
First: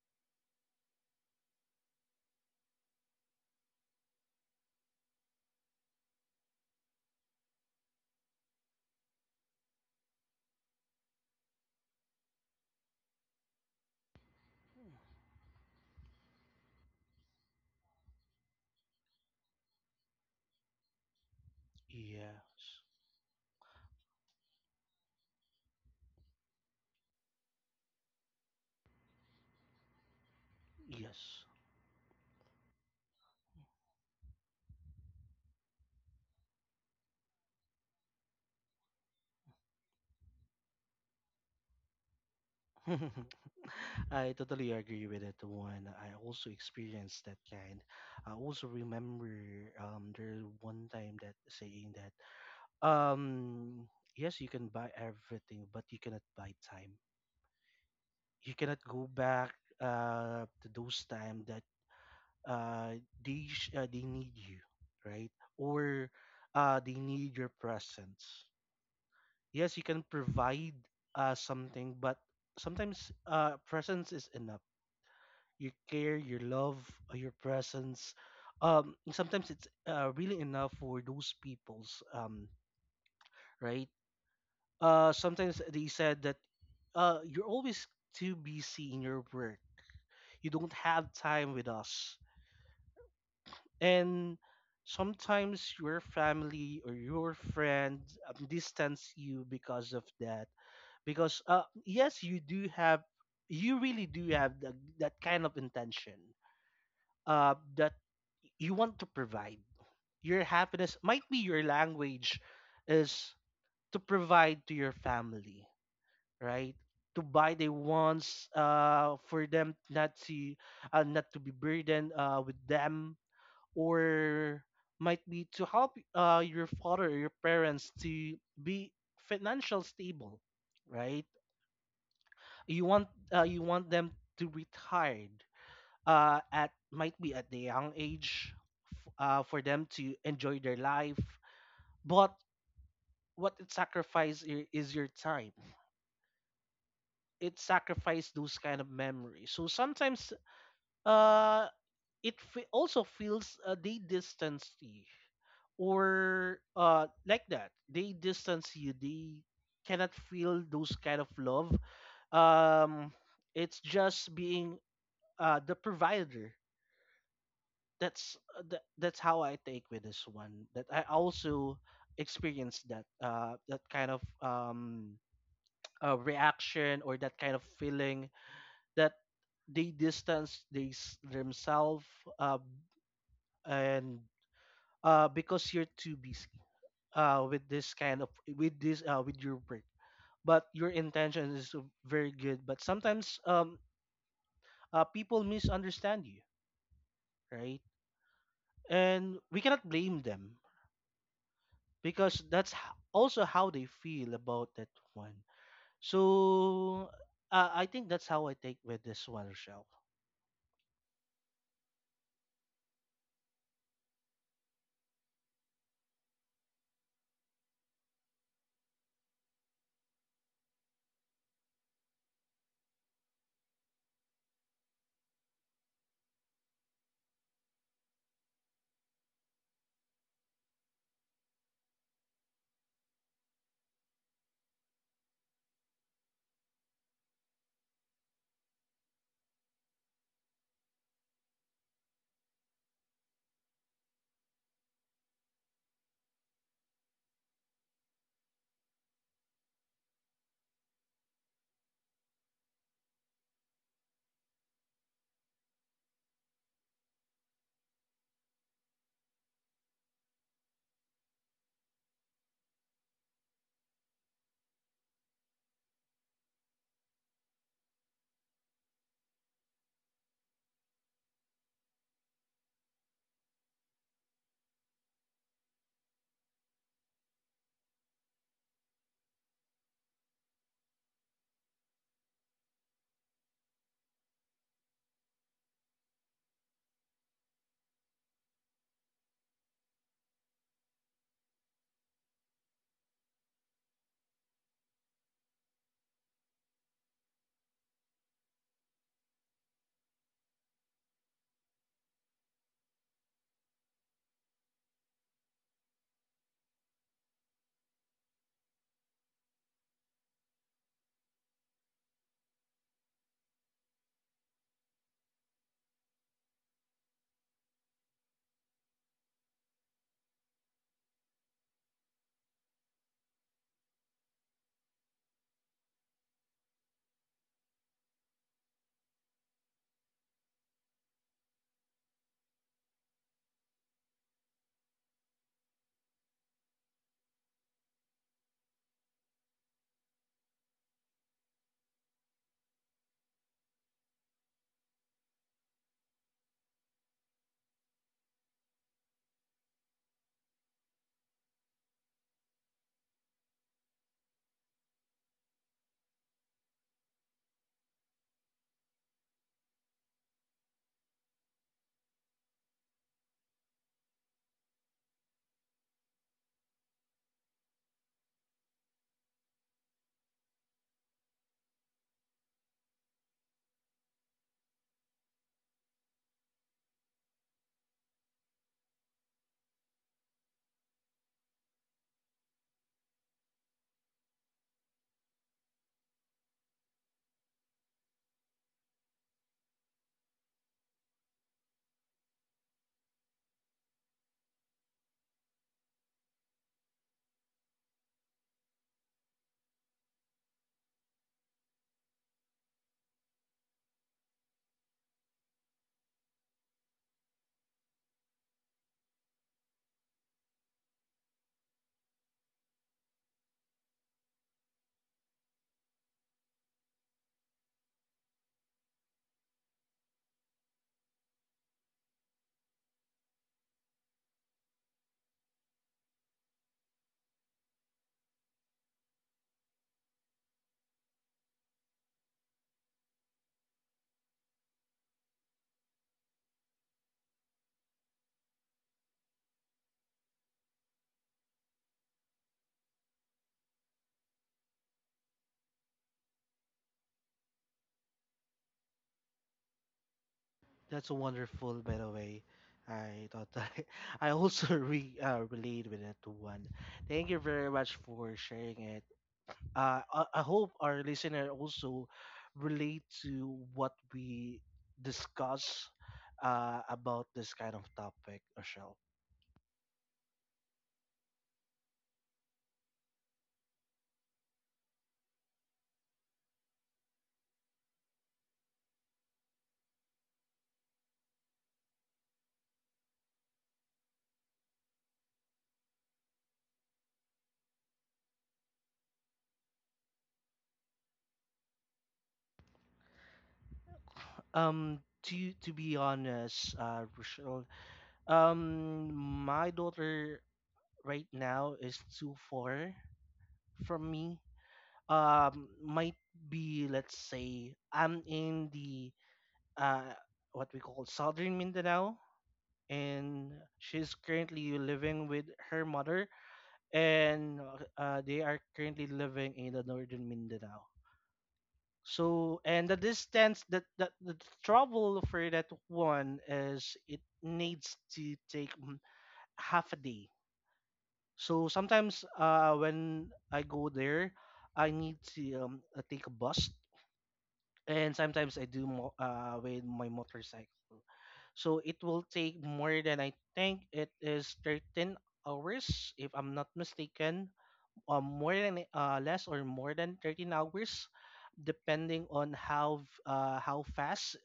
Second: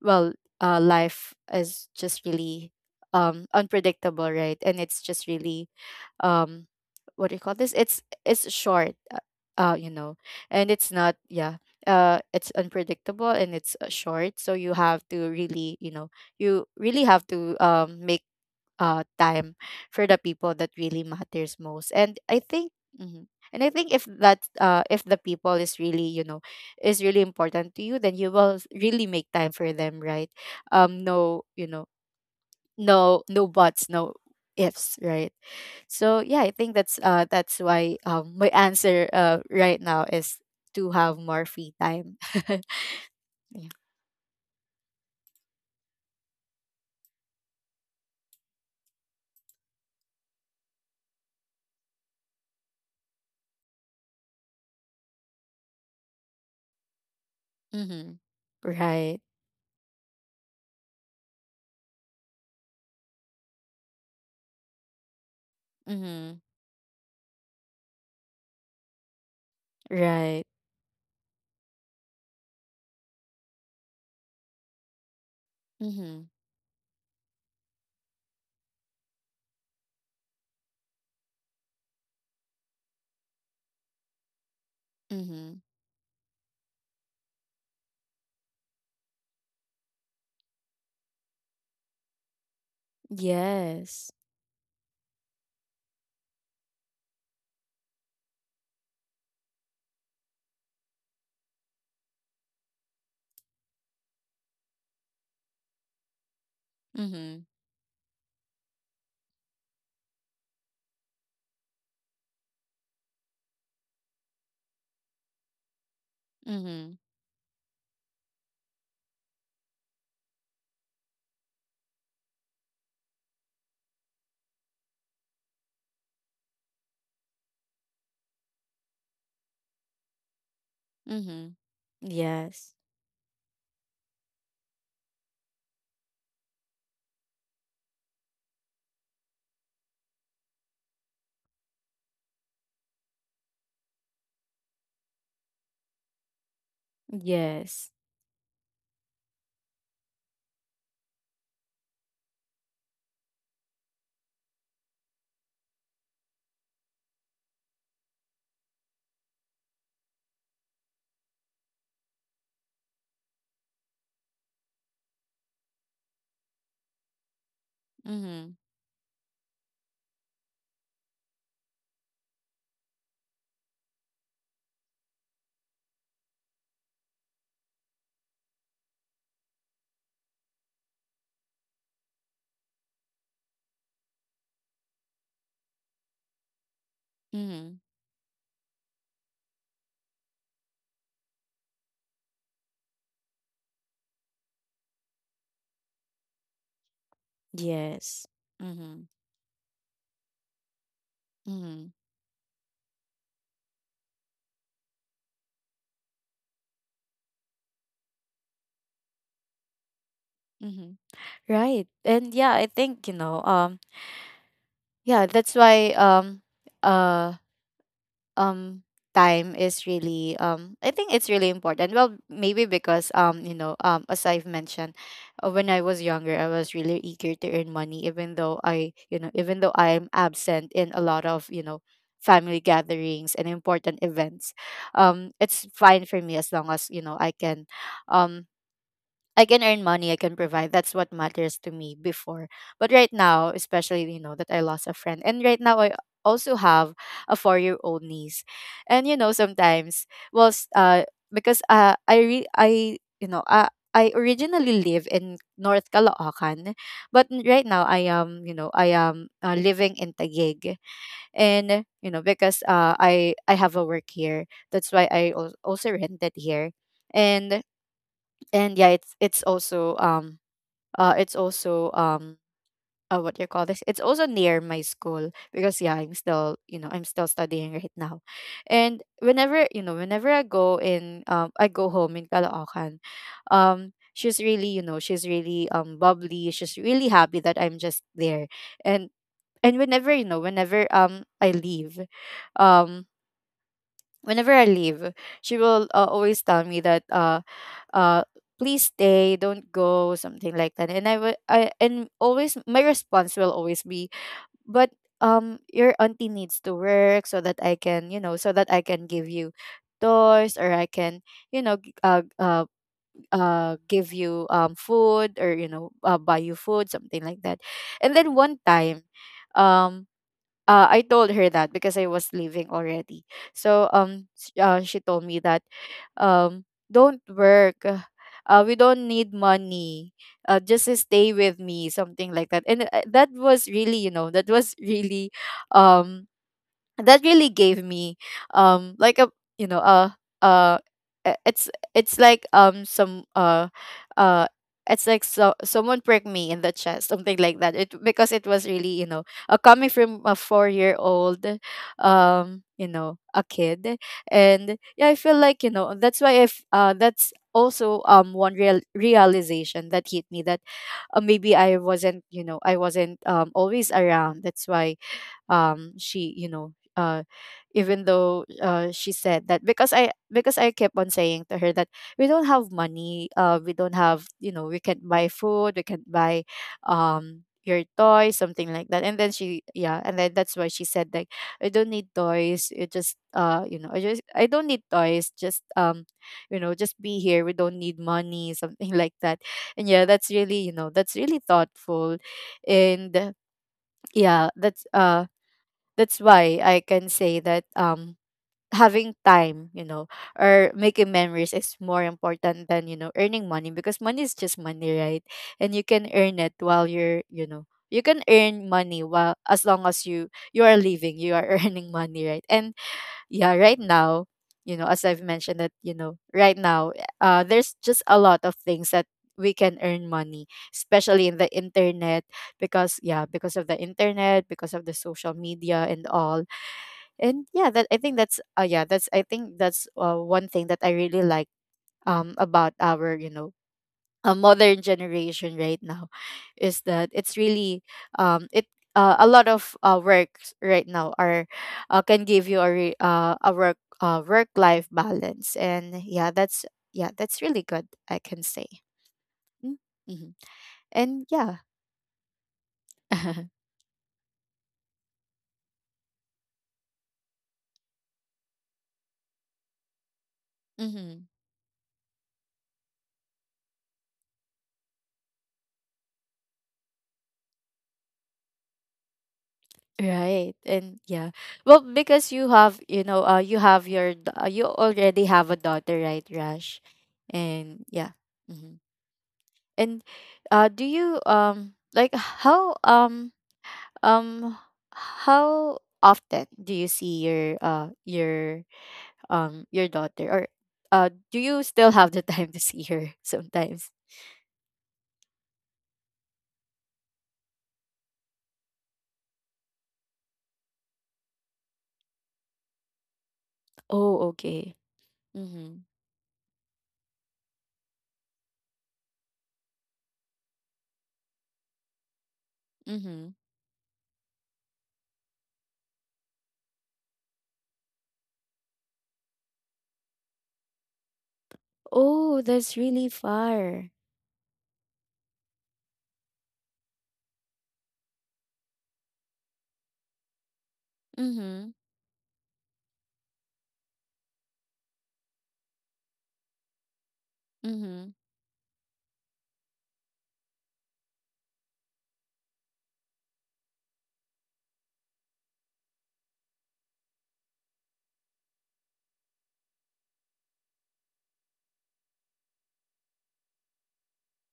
S1: well life is just really unpredictable, right? And it's just really um what do you call this, it's short, uh, you know and it's not, yeah, it's unpredictable and it's short, so you have to really, you know, you really have to make time for the people that really matters most. And I think
S2: yes,
S1: mhm, and I think if that if the people is really, you know, is really important to you, then you will really make time for them, right? um no
S2: yes.
S1: you know no, no buts, no ifs, right? So yeah, I think that's why my answer right now is to have more free time. <laughs>
S2: <laughs>
S1: Yeah.
S2: I totally agree with that one. I also experienced that kind. I also remember, there's one time that saying that, um, yes, you can buy everything, but you cannot buy time.
S1: Mm-hmm.
S2: You cannot go
S1: Right.
S2: back to those time that uh, they need you, right? Or
S1: Mm-hmm.
S2: they need your presence. Yes, you can
S1: Right.
S2: provide something, but sometimes presence is enough. Your
S1: Mm-hmm.
S2: care, your love, your presence. Sometimes it's really enough for those people's right. Uh,
S1: Mm-hmm.
S2: sometimes they said that you're always too busy in your work. You don't have time with us
S1: Yes.
S2: and sometimes your family or your friend distance you because of that because yes you do have you really do have that kind of intention
S1: Mhm.
S2: that you want to provide your happiness might be your language is to provide to your family, right,
S1: Mhm.
S2: to buy the wants for them not to not to be burdened with them, or might be to help your father or your parents to be financial stable, right?
S1: Mhm. Yes.
S2: You want you want them to retired at might be at the young age for them to enjoy their life. But what it sacrifices is your time. It
S1: Yes.
S2: sacrifices those kind of memories. So sometimes uh it also feels they distance you, or like that they distance you, they cannot feel those kind of love. um it's just being the provider. that's
S1: Mhm.
S2: uh, tha- that's how I take with this one, that I also experienced that that kind of reaction or that kind of feeling that they distance they themselves, uh, and because you're too busy with
S1: Mhm.
S2: this kind of with this with your work. But your intention is very good. But sometimes people misunderstand you, right?
S1: Yes. Mhm.
S2: And we cannot blame them
S1: Mhm.
S2: because also how they feel about that one. So I think that's how I take with this one, Rochelle.
S1: Mhm. Right. And yeah, I think, you know, yeah, that's why uh um time is really I think it's really important. Well, maybe because as I've mentioned, when I was younger, I was really eager to earn money, even though I you know even though I'm absent in a lot of family gatherings and important events. It's fine for me as long as you know um I can earn money, I can provide. That's what matters to me before. But right now, especially, you know, that I lost a friend. And right now, I also have a 4 year old niece. And, you know, sometimes, well, s- uh, because I, you know, I originally live in North Caloocan, but right now I am, you know, I am living in Taguig, and you know because I have a work here, that's why I also rented here, and and yeah, it's also it's also what do you call this, it's also near my school because yeah, I'm still, you know, I'm still studying right now. And whenever, you know, whenever I go home in Caloocan, she's really, you know, she's really bubbly, she's really happy that I'm just there. and and whenever you know whenever I leave, um whenever I leave, she will always tell me that uh please stay, don't go, something like that. And I would I and always my response will always be, but your auntie needs to work so that I can, you know, so that I can give you toys, or I can, you know, give you food, or you know, buy you food, something like that. And then one time, um I told her that because I was leaving already. So she told me that, um don't work, we don't need money, just stay with me, something like that. And that was really, you know, that was really um that really gave me like a, you know uh uh e- it's it's like some uh it's like, so someone pricked me in the chest, something like that. It, because it was really, you know, coming from a 4 year old a kid. And yeah, I feel like, you know, that's why if that's also one realization that hit me that maybe I wasn't, you know, I wasn't always around. That's why she you know even though she said that, because I kept on saying to her that we don't have money, we don't have, you know, we can't buy food, we can't buy your toys, something like that. And then that's why she said like, I don't need toys, it just, I don't need toys, just you know, just be here, we don't need money. <laughs> Something like that. And yeah, that's really, you know, that's really thoughtful. And yeah, that's why I can say that having time, you know, or making memories is more important than, you know, earning money, because money is just money, right? And you can earn it while you're, you know, you can earn money while, as long as you are living, you are <laughs> earning money, right? And yeah, right now, you know, as I've mentioned that, you know, right now, there's just a lot of things that we can earn money, especially in the internet, because yeah, because of the internet, because of the social media and all. And yeah, that's I think that's one thing that I really like about our, you know, a modern generation right now, is that it's really it a lot of works right now are can give you a work life balance. And yeah, that's yeah, that's really good, I can say. Mm-hmm.
S2: That's
S1: And yeah.
S2: wonderful, by the way. I
S1: <laughs>
S2: thought <laughs> I also relate with that one. Thank you very much for sharing it. I hope our
S1: Mm-hmm.
S2: listener also relate to what we discuss about this kind of topic, Rochelle.
S1: Right. And yeah. Well, because you have, you know, you have your you already have a daughter, right, Rash? And yeah. Hmm. And do you um how often do you see your daughter, or do you still have the <laughs> time to see her <laughs> sometimes?
S2: To be honest, Rochelle, my daughter right now is too far from
S1: Oh,
S2: me.
S1: okay. Mhm.
S2: Might be let's say I'm in the uh what we call Southern Mindanao,
S1: Mhm.
S2: and she's currently living with her mother, and they are currently living in the northern Mindanao.
S1: Oh,
S2: So,
S1: that's
S2: and the
S1: really
S2: distance that
S1: far.
S2: the trouble for that one is it needs to take half a day. So
S1: Mhm.
S2: sometimes when I go there, I need to take a bus,
S1: Mhm.
S2: and sometimes I do with my motorcycle. So it will take more than I think it is 13 hours if I'm not mistaken, more than less or more than 13 hours, depending on how fast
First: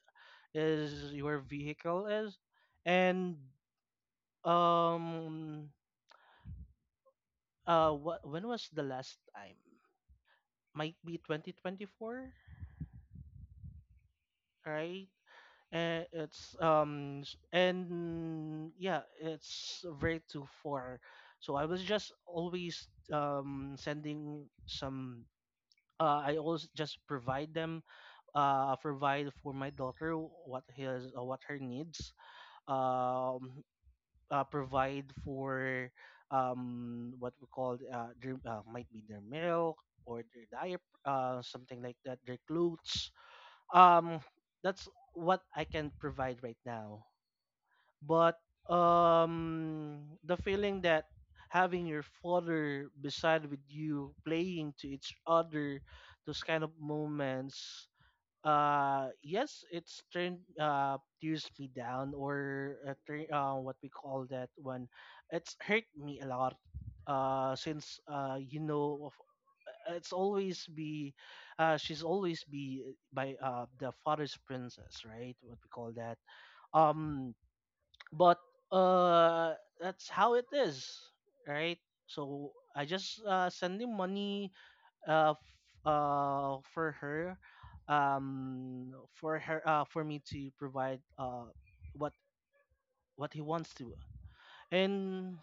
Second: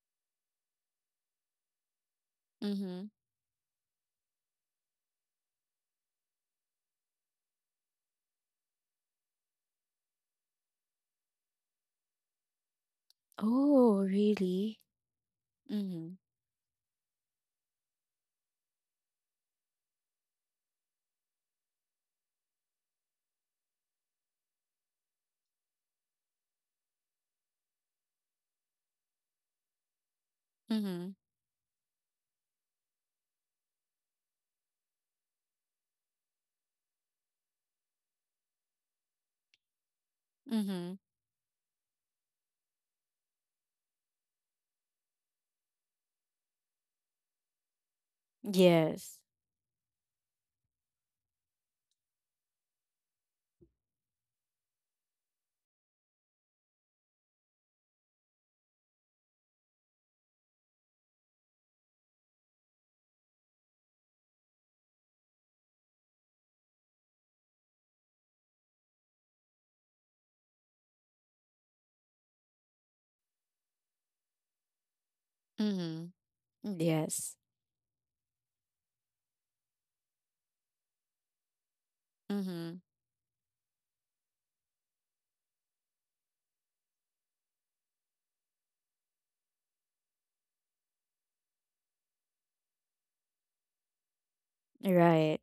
S2: is your vehicle is.
S1: Mhm.
S2: And um what when was the last time, might be 2024,
S1: Oh, really?
S2: right? And
S1: Mhm.
S2: it's and yeah it's very to four. So I was just always sending some, I always just provide them, provide for my daughter
S1: Mhm.
S2: what her needs. Um, Provide for what we call their, might be their milk or their
S1: Mhm.
S2: diaper, something like that, their clothes. Um, that's what I can provide right now, but
S1: Yes.
S2: um the feeling that having your father beside with you playing to each other, those kind of moments, yes it's turned tears me down, or what we call that one, it's hurt me a lot, since you know it's always be she's always be by the father's princess, right, what we call
S1: Mhm.
S2: that. um
S1: Yes.
S2: but uh that's how it is, right? So
S1: Mhm.
S2: I just send him money for her, for her for me to provide what what he wants to. And
S1: Right.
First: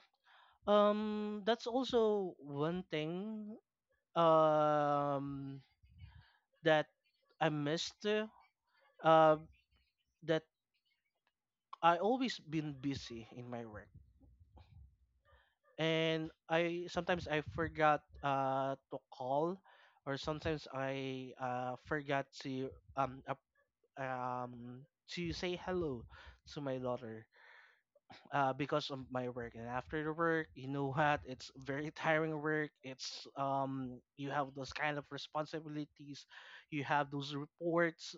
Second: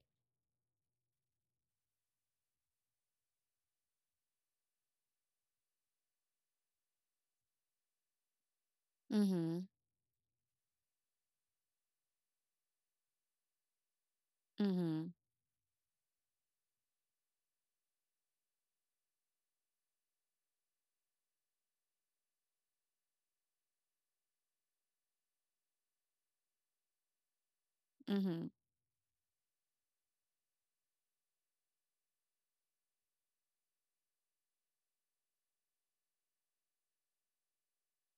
S2: that's also one thing um that I missed, uh
S1: Mhm.
S2: that I always been busy in my work.
S1: Mhm.
S2: And I sometimes I forgot to call, or sometimes I forgot to up um to say hello to my daughter,
S1: Mhm.
S2: because of my work. And after the work, you know what, it's very <laughs> tiring work. It's you have those kind of responsibilities, you have those reports.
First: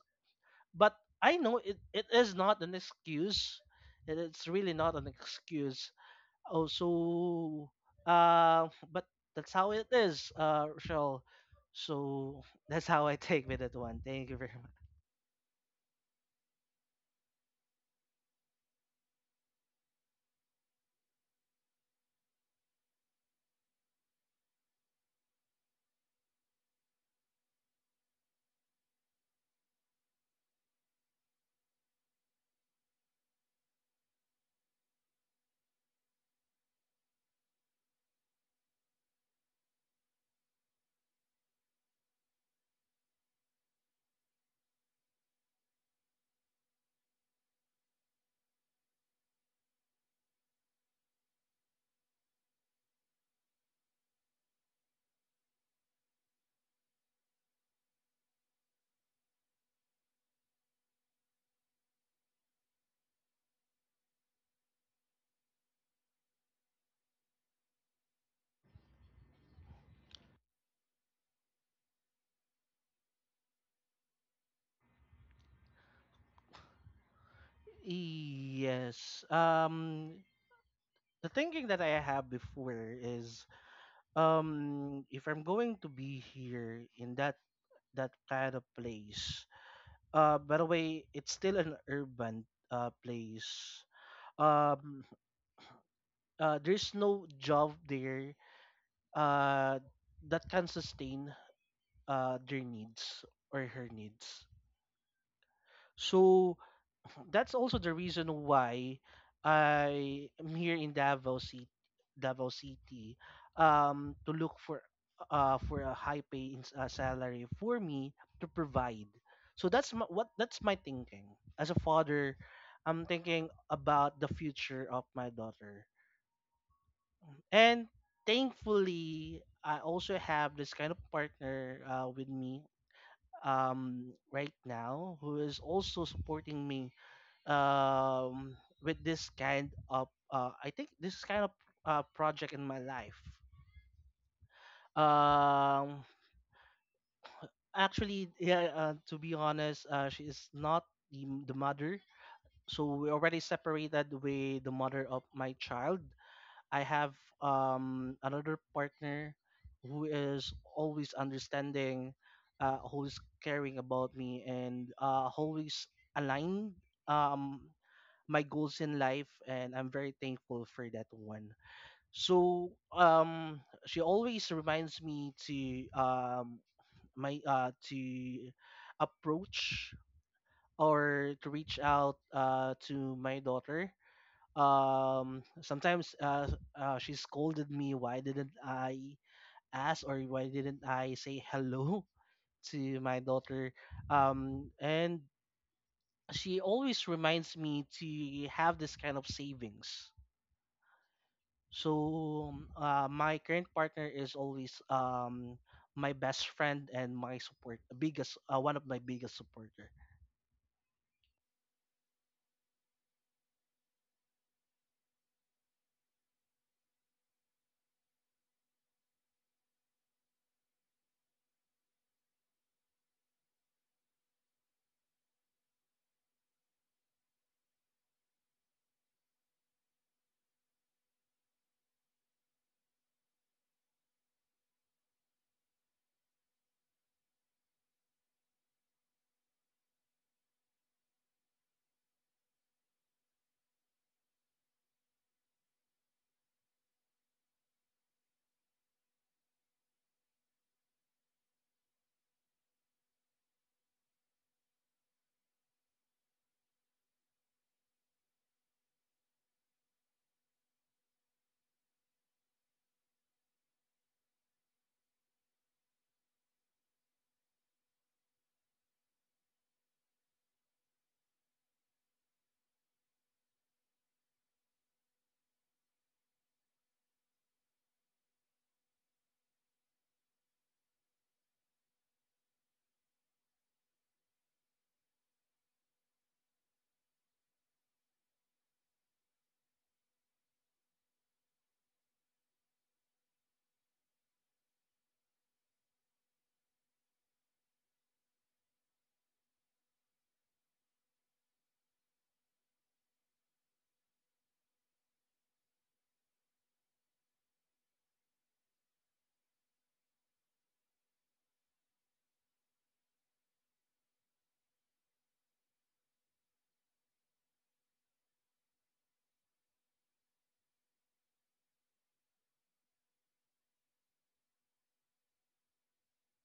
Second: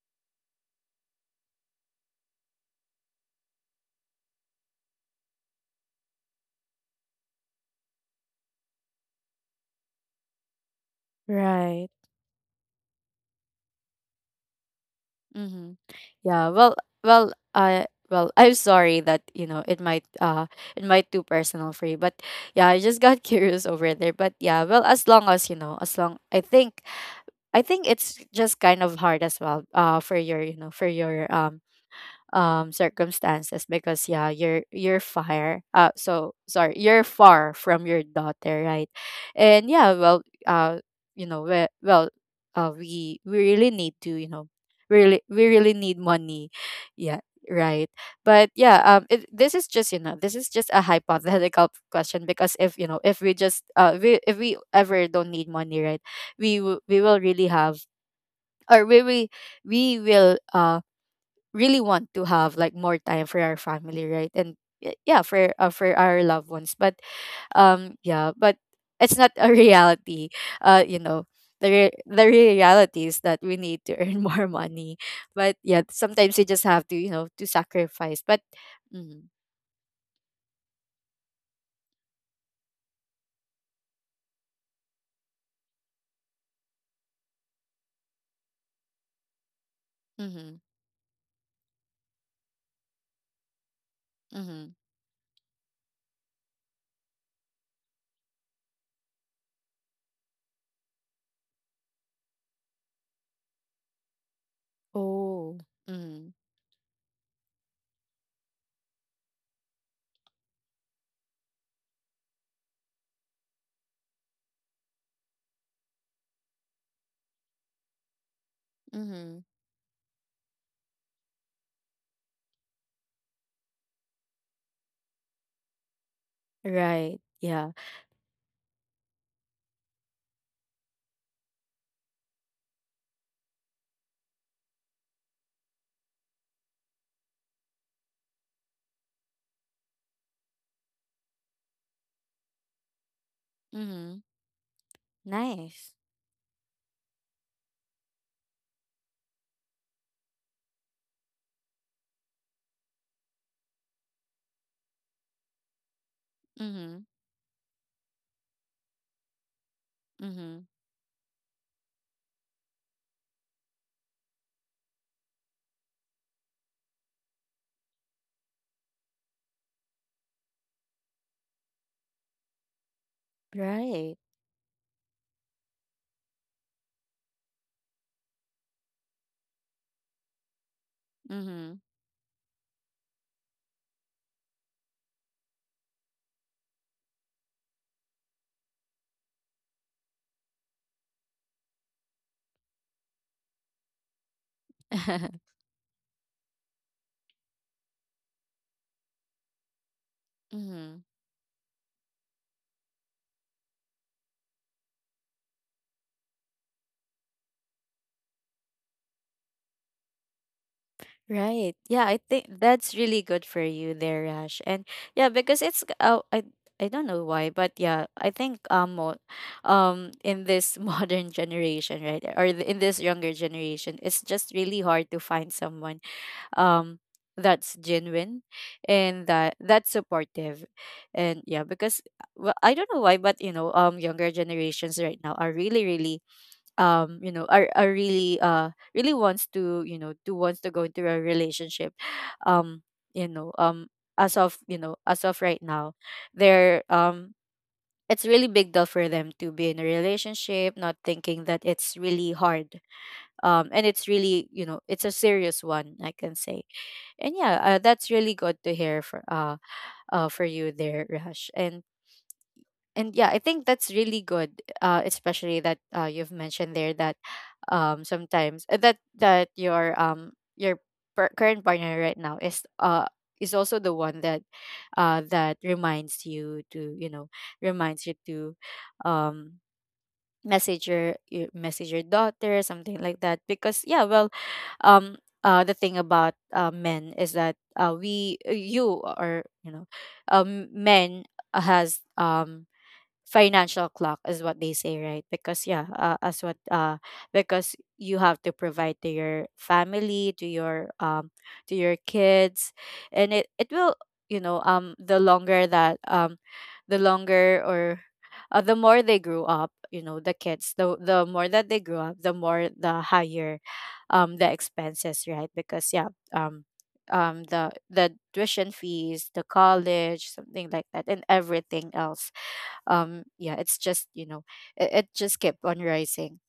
S2: But I know it is not an excuse, it's really not an excuse. Oh, so <laughs> but that's how it is, Rochelle.
S1: Right.
S2: So <laughs> that's how I take with that one. Thank you very much.
S1: Mhm. Yeah, well, well, I well, I'm sorry that you know it might too personal for you, but yeah, I just got <laughs> curious over there. But yeah, well, as long as you know, as long I think, I think it's just kind of hard as well. For your, you know, for your circumstances, because yeah, you're fire so sorry, you're far from your daughter, right? And yeah, you know well we really need to, you know, really, we really need money, yeah, right? But yeah, this is just, you know, this is just a hypothetical <laughs> question, because if, you know, if we just we if we ever don't need money, right, we will really have, or we will really want to have like more time for our family, right? And yeah, for our loved ones. But yeah, but it's not a <laughs> reality, you know, the reality is that we need to earn <laughs> more money. But yeah, sometimes you just have to, you know, to sacrifice. But mm,
S2: Yes. The thinking that I have before is, if I'm going to be here in that kind of place,
S1: mm-hmm,
S2: by the way, it's still an urban place.
S1: mm-hmm.
S2: Um, there's no job there, uh, that can sustain their needs or her needs.
S1: Oh, mm-hmm,
S2: So that's also the reason why I am here in Davao City, Davao City, to look for a high pay in, salary for me to provide.
S1: mm-hmm.
S2: So that's my, what that's my thinking as a father. I'm thinking about the future of my daughter,
S1: Right. Yeah,
S2: and thankfully, I also have this kind of partner with me right now, who is also supporting me um, with this kind of I think this kind of project in my life.
S1: mm-hmm. Nice.
S2: Um, actually, yeah, to be honest, she is not the mother. So we already separated with the mother of my child. I
S1: Mm-hmm,
S2: have another partner who is
S1: mm-hmm.
S2: always understanding, always caring about me, and always align um, my goals in life. And I'm very thankful for that one. So she
S1: Right.
S2: always reminds me to my to approach or to
S1: Mm-hmm.
S2: reach out to my daughter. Sometimes she scolded me why didn't I ask, or why didn't I say hello <laughs> to my daughter. And
S1: <laughs>
S2: she always reminds me to have this kind of savings.
S1: Mm-hmm.
S2: So my current partner is always my best friend and my support biggest, one of my biggest supporter.
S1: Right. Yeah, I think that's really good for you there, Rash. And yeah, because oh, I don't know why, but yeah, I think in this <laughs> modern generation, right, or in this younger generation, it's just really hard to find someone um that's genuine and that's supportive. And yeah, because well, I don't know why, but younger generations right now are really really are really really wants to you know do wants to go into a relationship. um you know um as of as of right now, they're it's really big deal for them to be in a relationship, not thinking that it's really hard. And it's really, it's a serious one, I can say. And yeah, that's really good to hear for you there, Rash. And and yeah, I think that's really good, especially that you've mentioned there that sometimes, that your current partner right now is also the one that reminds you to reminds you to um message message your daughter, something like that. Because yeah, um the thing about men is that we, you know, men has financial clock is what they say, right? Because yeah, as what because you have to provide to your family, to your kids. And it will, you know the longer that the longer or the more they grew up, the kids, the more that they grew up the more, the higher the expenses, right? Because yeah, um the tuition fees, the college, something like that, and everything else. Yeah, it's just, it just kept on rising.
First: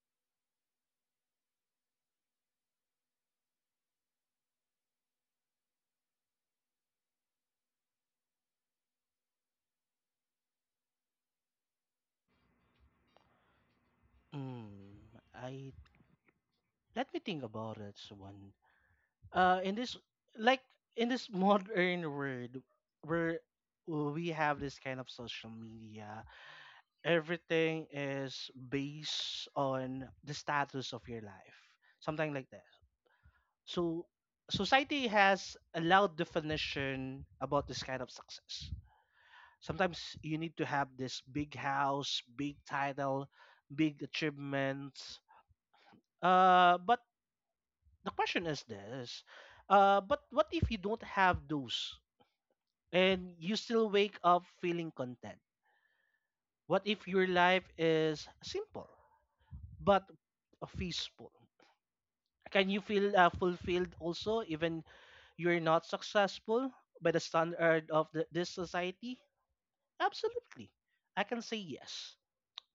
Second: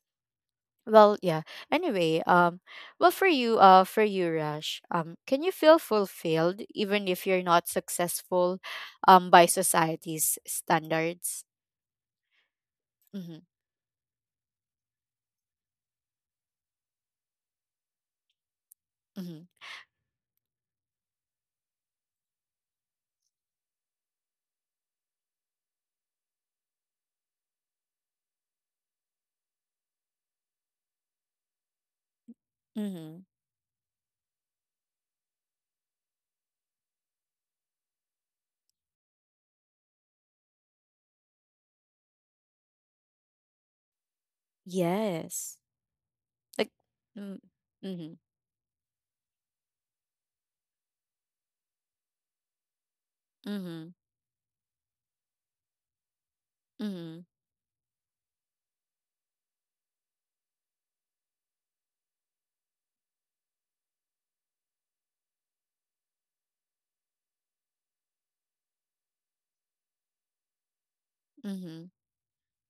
S1: Well, yeah, anyway, well, for you, Rash, can you feel fulfilled even if you're not successful, by society's standards? Mm-hmm.
S2: mm, I, let me think about it. So
S1: Mm-hmm.
S2: in this like in this <laughs> modern world where we have this kind of social media, everything is based on the status of your life, something like that.
S1: Mm-hmm.
S2: So society has a loud definition about this kind of success. Sometimes you need to have this big house, big title, big achievements,
S1: Yes. Like.
S2: but
S1: Mm.
S2: the
S1: Mm-hmm.
S2: question is this, but what if you don't have those and you still
S1: Mm-hmm.
S2: wake up feeling content? What if
S1: Mm-hmm.
S2: your life is simple but peaceful? Can you feel fulfilled also even you're not successful by the standard of this society? Absolutely. I can say
S1: Mm-hmm.
S2: yes.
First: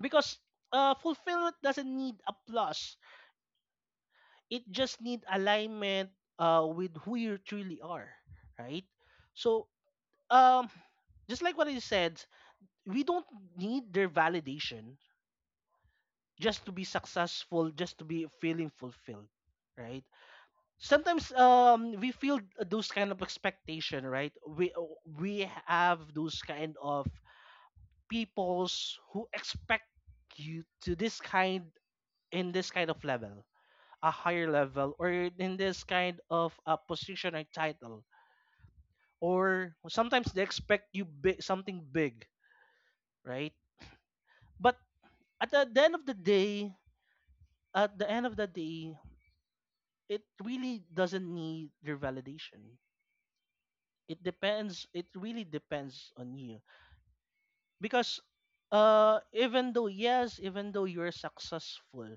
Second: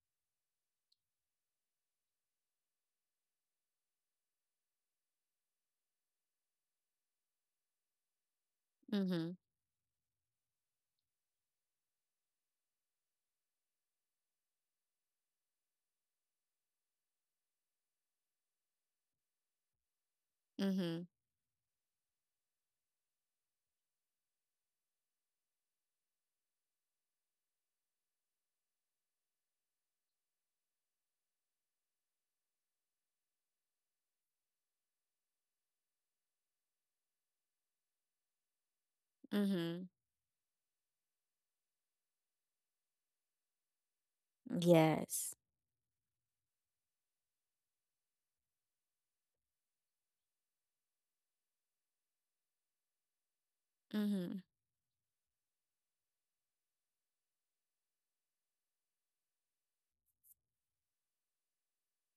S2: Because fulfillment doesn't need applause. It just need alignment with who you truly are, right?
S1: Mm-hmm.
S2: So, um, just like what you said, we don't need their validation just to be successful, just to be feeling fulfilled, right?
S1: Mm-hmm.
S2: Sometimes we feel those kind of expectation, right? We have those kind of peoples who expect you to this kind in this kind of level, a higher level, or in this kind of a position or title, or
S1: Mm-hmm.
S2: sometimes they expect you big, something big, right? But
S1: Yes.
S2: at the end of the day, at the end of the day, it really doesn't need your validation. It
S1: Mm-hmm.
S2: depends. It really depends on you because even though yes, even though you're successful,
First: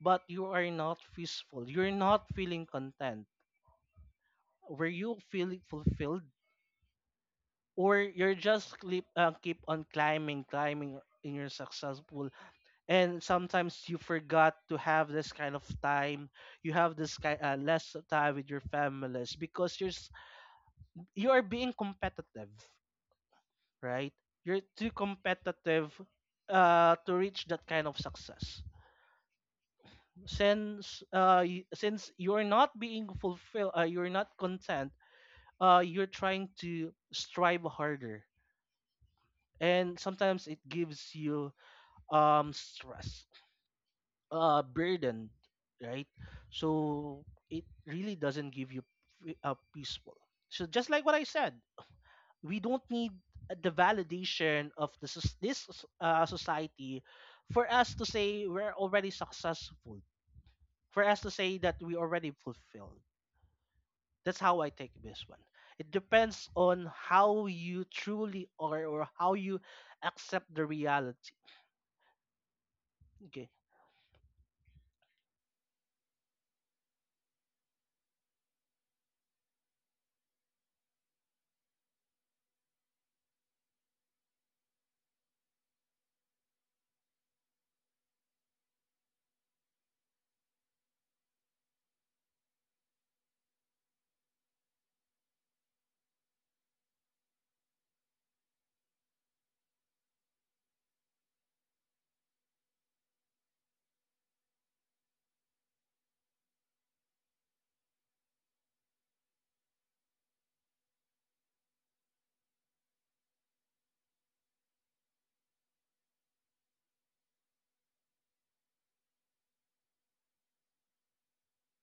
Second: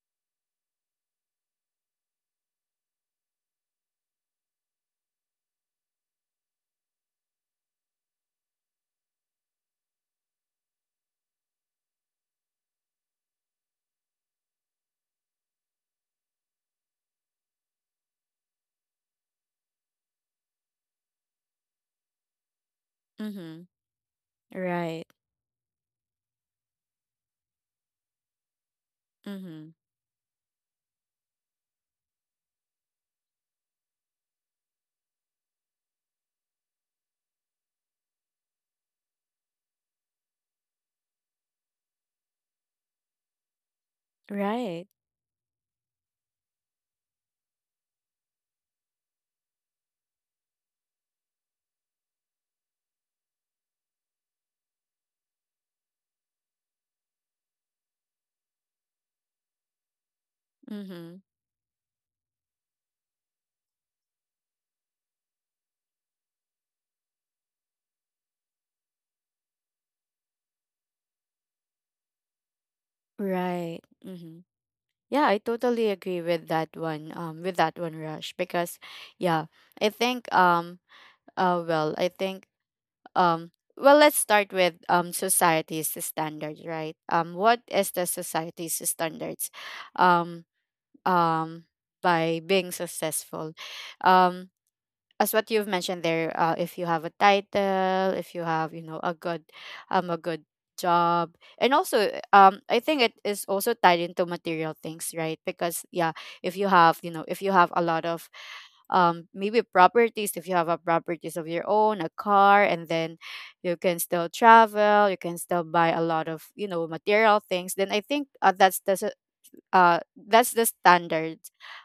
S2: but you are not peaceful. You're not feeling content. Were you feeling fulfilled, or you're just keep on climbing, climbing in your successful? And sometimes you forgot to have this kind of time. You have this kind less time with your families because you are being competitive,
S1: Mm-hmm.
S2: right? You're too
S1: Right.
S2: competitive to reach that kind of success.
S1: Mm-hmm.
S2: Since since you're not being fulfilled, you're not content. You're trying to strive harder, and sometimes it gives you stress,
S1: Right.
S2: burden, right? So it really doesn't give you a peaceful. So just like what I said, we don't need the validation of this society for us to say we're already successful, for
S1: Mm-hmm.
S2: us to say that we already fulfilled. That's how I take this one. It depends on how you truly are or how you accept the reality. Okay.
S1: Right. Hmm. Yeah, I totally agree with that one. With that one, Rush, because yeah, I think, I think, um, well, let's start with society's standards, right? What is the society's standards? um, um, by being successful, um, as what you've mentioned there, if you have a title, if you have, a good job. And also, I think it is also tied into material things, right? Because yeah, if you have, if you have a lot of maybe properties, if you have a properties of your own, a car, and then you can still travel, you can still buy a lot of, material things. Then I think that's the standard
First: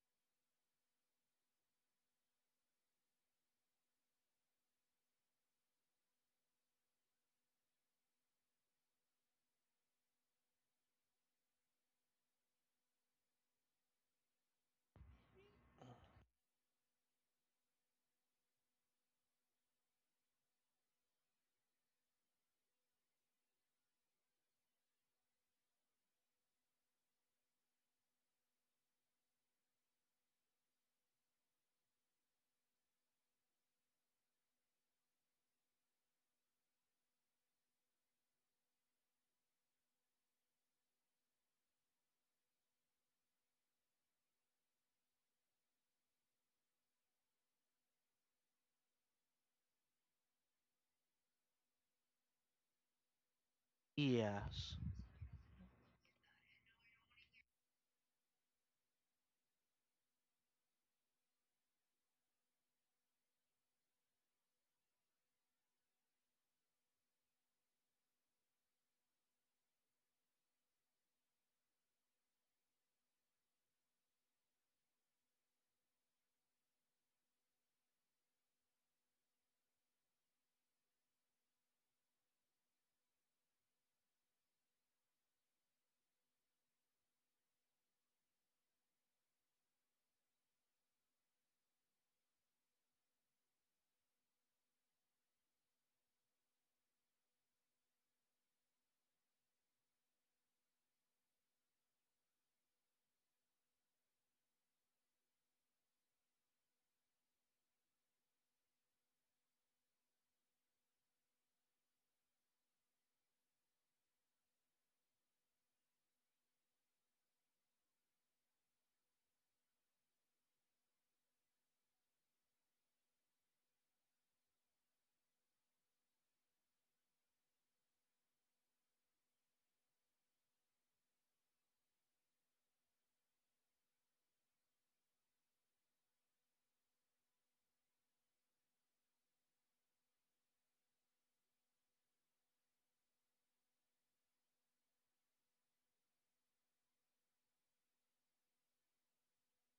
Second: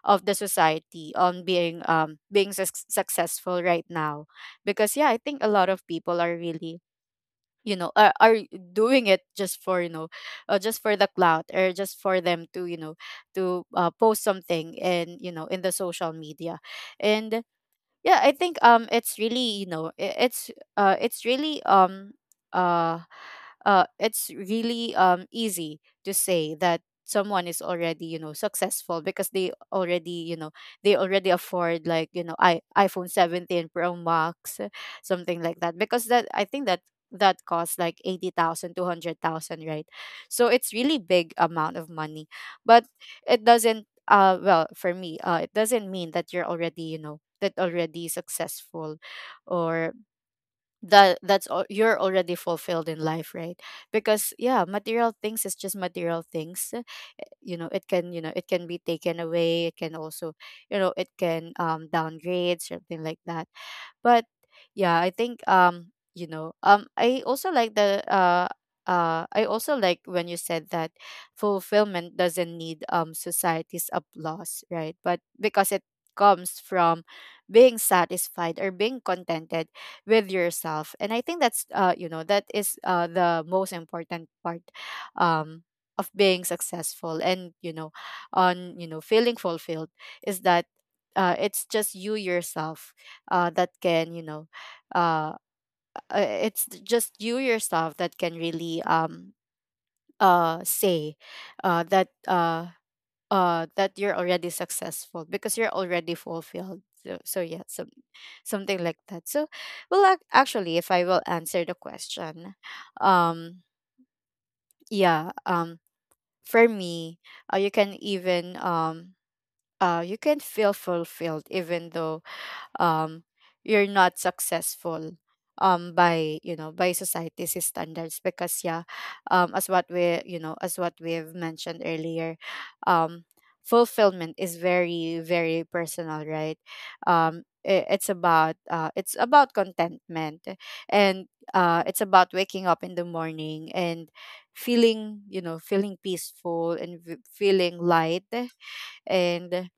S1: of the society on being being successful right now. Because yeah, I think a lot of people are really, are doing it just for, just for the clout, or just for them to, post something in, in the social media. And yeah, I think it's really, you know I- uh it's really um uh it's really easy to say that someone is already, successful, because they already, they already afford, like, you know I iPhone 17 Pro Max, something like that. Because that I think that costs like 80,000, 200,000, right? So it's really big amount of money. But it doesn't well, for me, it doesn't mean that you're already, that already successful. Or that's all, you're already fulfilled in life, right? Because yeah,
S2: Yes,
S1: material things is just material things. You know it can, it can be taken away. It can also, it can downgrade, something like that. But yeah, I think, I also like the I also like when you said that fulfillment doesn't need society's applause, right? But because it comes from being satisfied or being contented with yourself. And I think that's, that is the most important part um of being successful, and, on, feeling fulfilled, is that it's just you yourself that can you know uh, it's just you yourself that can really, say, uh, that uh, that you're already successful because you're already fulfilled. So, yeah, something like that, so. Well, actually, if I will answer the question, um yeah um for me, uh, you can even um you can feel fulfilled even though um you're not successful, by, by society's standards. Because yeah, as what we, as what we've mentioned earlier, um fulfillment is very, very personal, right? It's about contentment. And it's about waking up in the morning and feeling, feeling peaceful, and feeling light. And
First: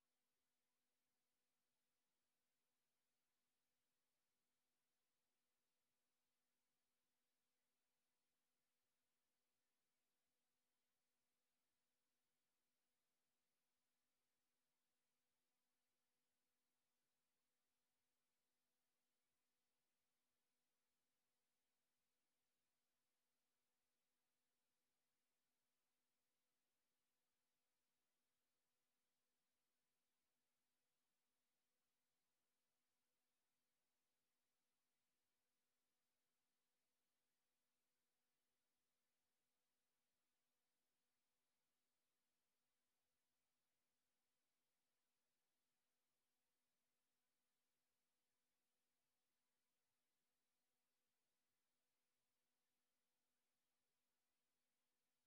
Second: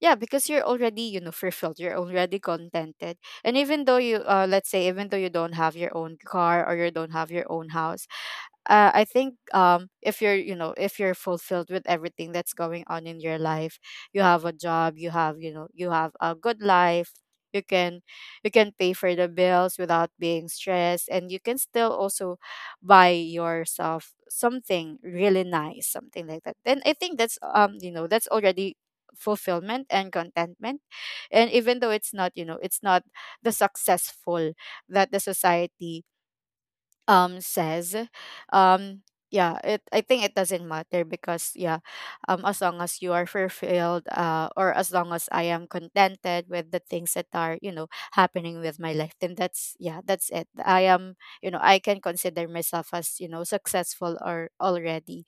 S1: yeah, because you're already, fulfilled, you're already contented. And even though you let's say even though you don't have your own car, or you don't have your own house, I think, if you're, if you're fulfilled with everything that's going on in your life, you have a job, you have, you have a good life, you can you can pay for the bills without being stressed, and you can still also buy yourself something really nice, something like that, then I think that's, that's already fulfillment and contentment. And even though it's not, it's not the successful that the society says, um yeah, it I think it doesn't matter. Because yeah, as long as you are fulfilled, or as long as I am contented with the things that are, happening with my life, then that's, yeah, that's it. I am, I can consider myself as, successful or already,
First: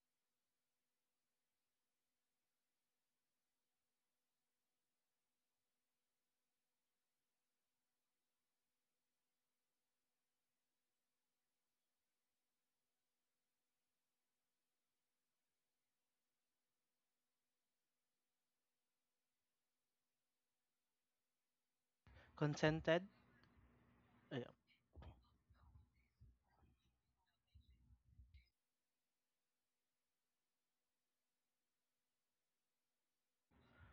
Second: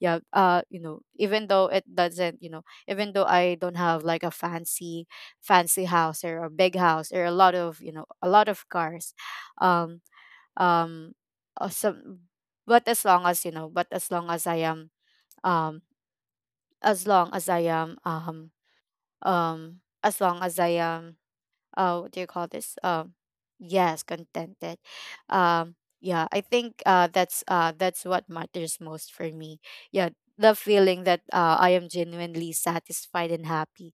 S1: yeah, even though it doesn't, even though I don't have like a fancy, fancy house, or a big house, or a lot of, a lot of cars, um um some but as long as, but as long as I am, um as long as i am um as long as I am, what do you call this?
S2: contented.
S1: Yes,
S2: Yeah.
S1: contented. um yeah, I think that's what matters most for me. Yeah, the feeling that, I am genuinely satisfied and happy,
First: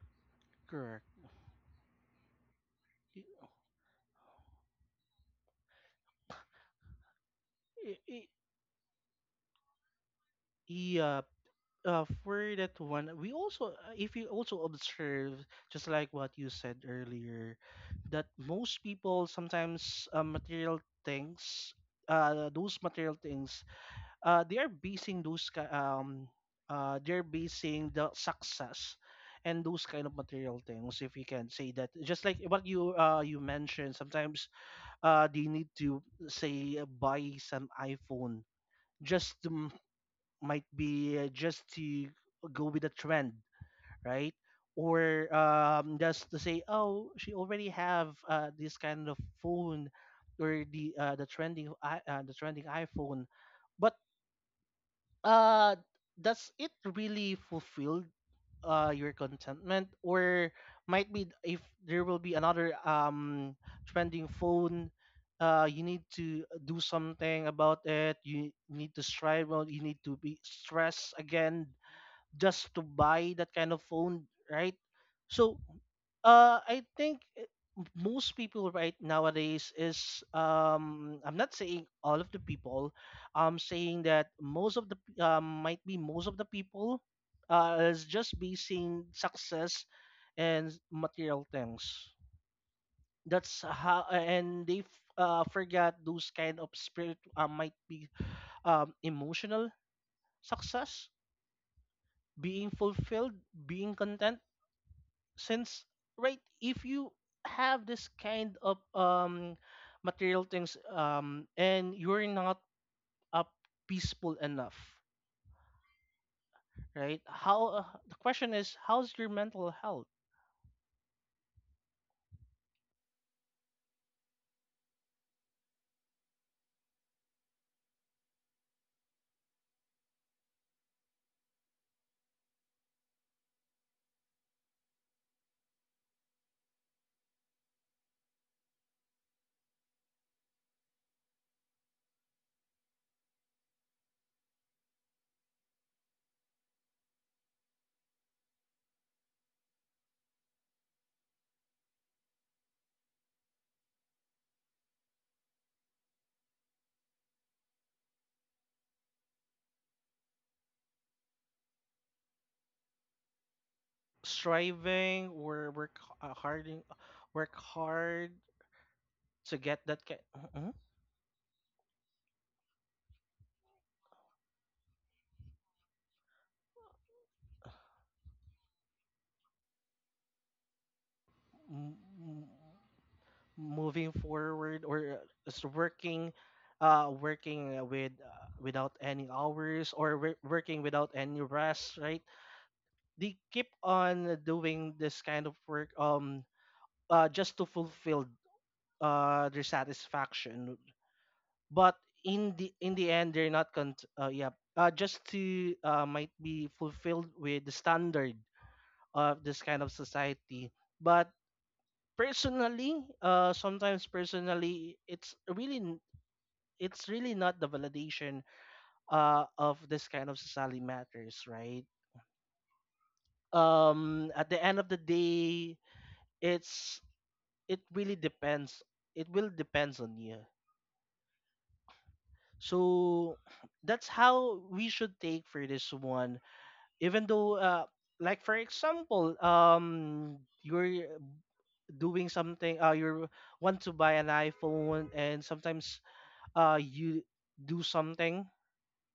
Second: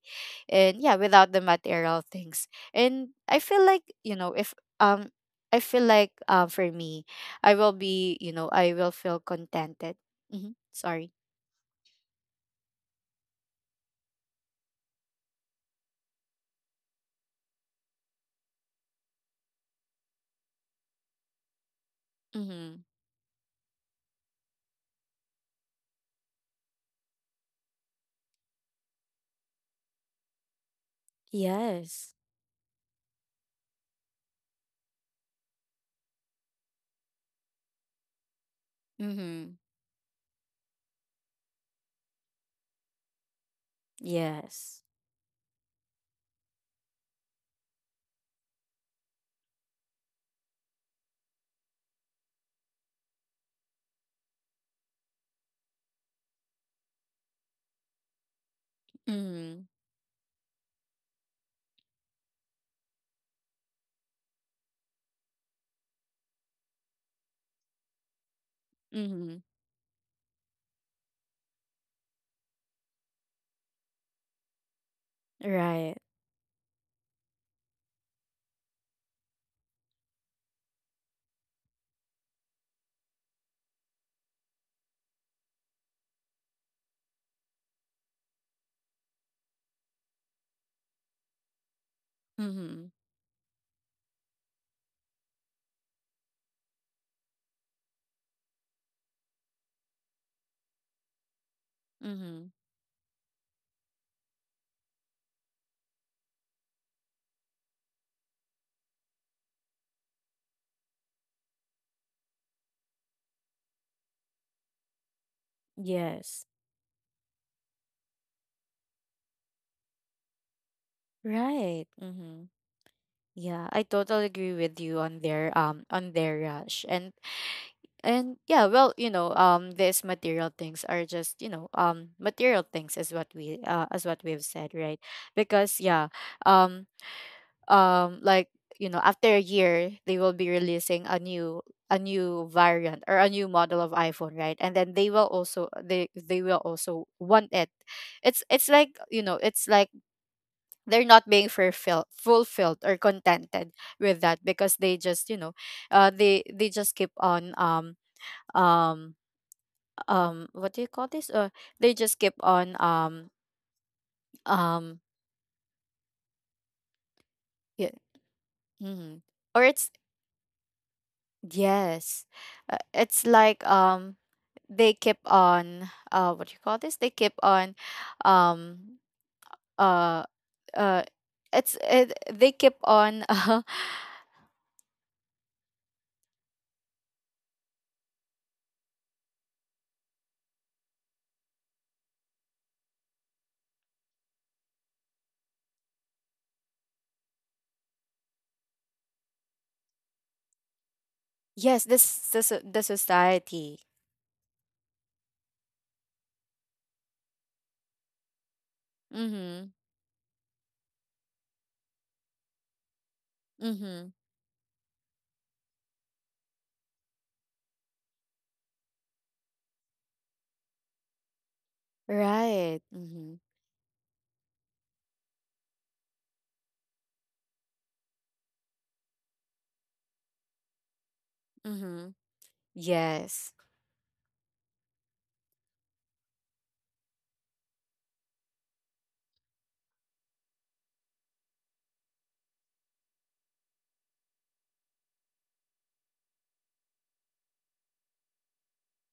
S1: and yeah,
S2: Correct.
S1: without the material things. And I feel like, you know if um I feel like, for me, I will
S2: Y- y-
S1: be,
S2: y-
S1: I will feel contented. Hmm. Sorry.
S2: yeah, for that one, we also, if you also observe, just like what you said earlier, that most people sometimes things,
S1: Mm-hmm.
S2: those material things, they are basing they're basing the success and those kind of material things, if you can say that,
S1: Yes.
S2: just like what you mentioned, sometimes they need to say buy some iPhone just
S1: Mm-hmm.
S2: to might be just to go with the trend, right?
S1: Yes.
S2: Or just to say, oh, she already have this kind of phone, or the trending the trending iPhone, but uh, does it really fulfill your
S1: Mm-hmm.
S2: contentment? Or might be if there will be another trending phone, you need to do something about it. You need to
S1: Mm-hmm.
S2: strive. Well, you need to be stressed again just to buy that kind of phone, right? So
S1: Right.
S2: I think most people right nowadays is I'm not saying all of the people, I'm saying that most of might be most of the people is just basing success and material things.
S1: Mm-hmm.
S2: That's how, and they forgot those kind of spirit, might be emotional success,
S1: Mm-hmm.
S2: being fulfilled, being content, since right if you have this kind of material things and you're not up peaceful enough,
S1: Yes.
S2: right? How the question is how's your mental health?
S1: Right. Mm-hmm. Yeah, I totally agree with you on their, on their, Rush. And and yeah, well, you know, these material things are just, you know, material things is what we, as what we've said, right? Because yeah, um like, you know, after a year they will be releasing a new variant or a new model of iPhone, right? And then they will also, they will also want it. It's like, you know, it's like they're not being fulfilled or contented with that, because they just, they just keep on, um what do you call this? They just keep on, um
S2: Striving or work, harding work
S1: yeah.
S2: hard
S1: Mhm.
S2: to
S1: Or
S2: get
S1: it's,
S2: that kind,
S1: yes, it's like, they keep on, what do you call this, they keep on, um uh uh they keep on <laughs>
S2: moving forward or just working working without any hours, or working without any rest, right? They keep on doing this kind of work, just to fulfill their satisfaction.
S1: yes,
S2: But
S1: this, the
S2: in the end they're not
S1: society.
S2: yeah, just to might be fulfilled with the standard of this
S1: Mm-hmm.
S2: kind of society. But personally sometimes
S1: Mhm.
S2: personally it's really not the validation of this kind of society matters, right?
S1: Right. Mhm.
S2: Um, at the end of the day, it's it really depends, it will depends on you.
S1: Mhm.
S2: So
S1: Yes.
S2: that's how we should take for this one. Even though like for example you're doing something you want to buy an iPhone, and sometimes you do something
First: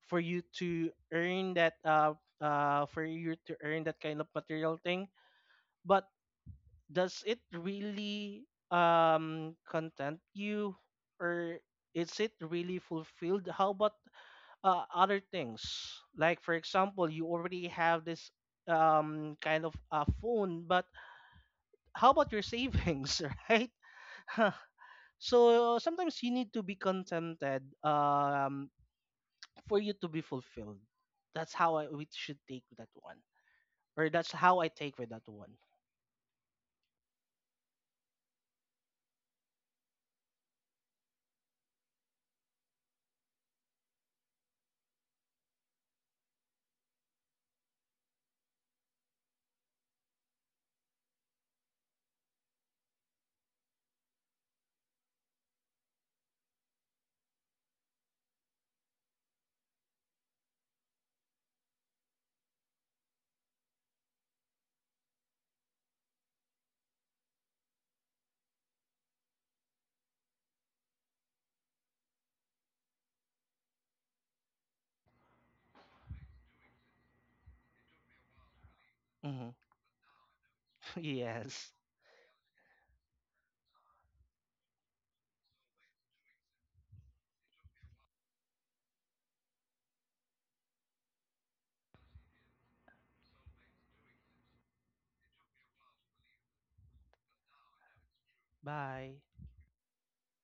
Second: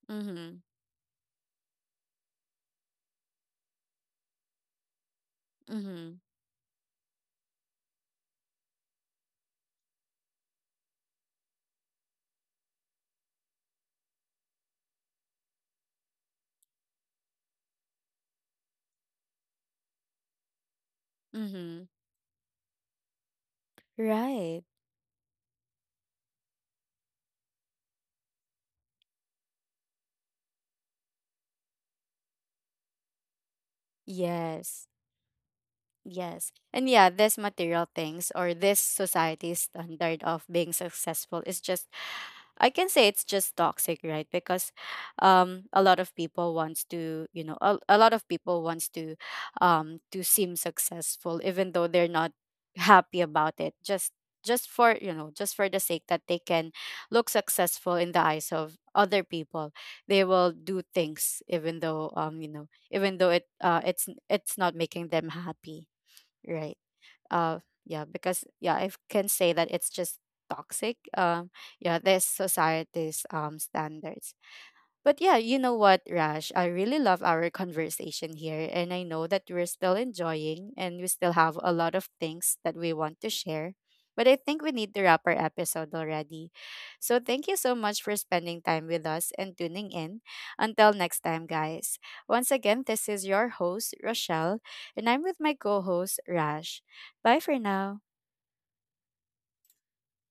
S2: for you
S1: Mhm.
S2: to earn that for you to earn that kind of material thing. But
S1: Mhm.
S2: does it really content you, or is it really fulfilled? How about other things, like for example you already have this kind of a phone, but
S1: Mhm.
S2: how about your savings? <laughs> Right? <laughs>
S1: Right.
S2: So sometimes you need to be contented for you to be fulfilled. That's how we should take that one, or that's how I
S1: Yes.
S2: take with that one.
S1: Yes. And yeah, this material things or this society's standard of being successful is just, I can say it's just toxic, right? Because a lot of people wants to, you know, a lot of people wants to, to seem successful even though they're not happy about it. Just for, you know, just for the sake that they can look successful in the eyes of other people. They will do things even though, you know, even though it's not making them happy. Right. Uh yeah, because yeah, I can say that it's just toxic. Yeah, this society's standards. But yeah, you know what, Rash? I really love our conversation here. And I know that
S2: Hmm.
S1: we're still enjoying
S2: <laughs>
S1: and we still have
S2: Yes.
S1: a lot of things that we want to share. But I think we need to wrap our episode already. So thank you so much for spending time with us and tuning in. Until next time, guys. Once again, this is your host, Rochelle, and I'm with my co host, Rash. Bye for now.
S2: Bye.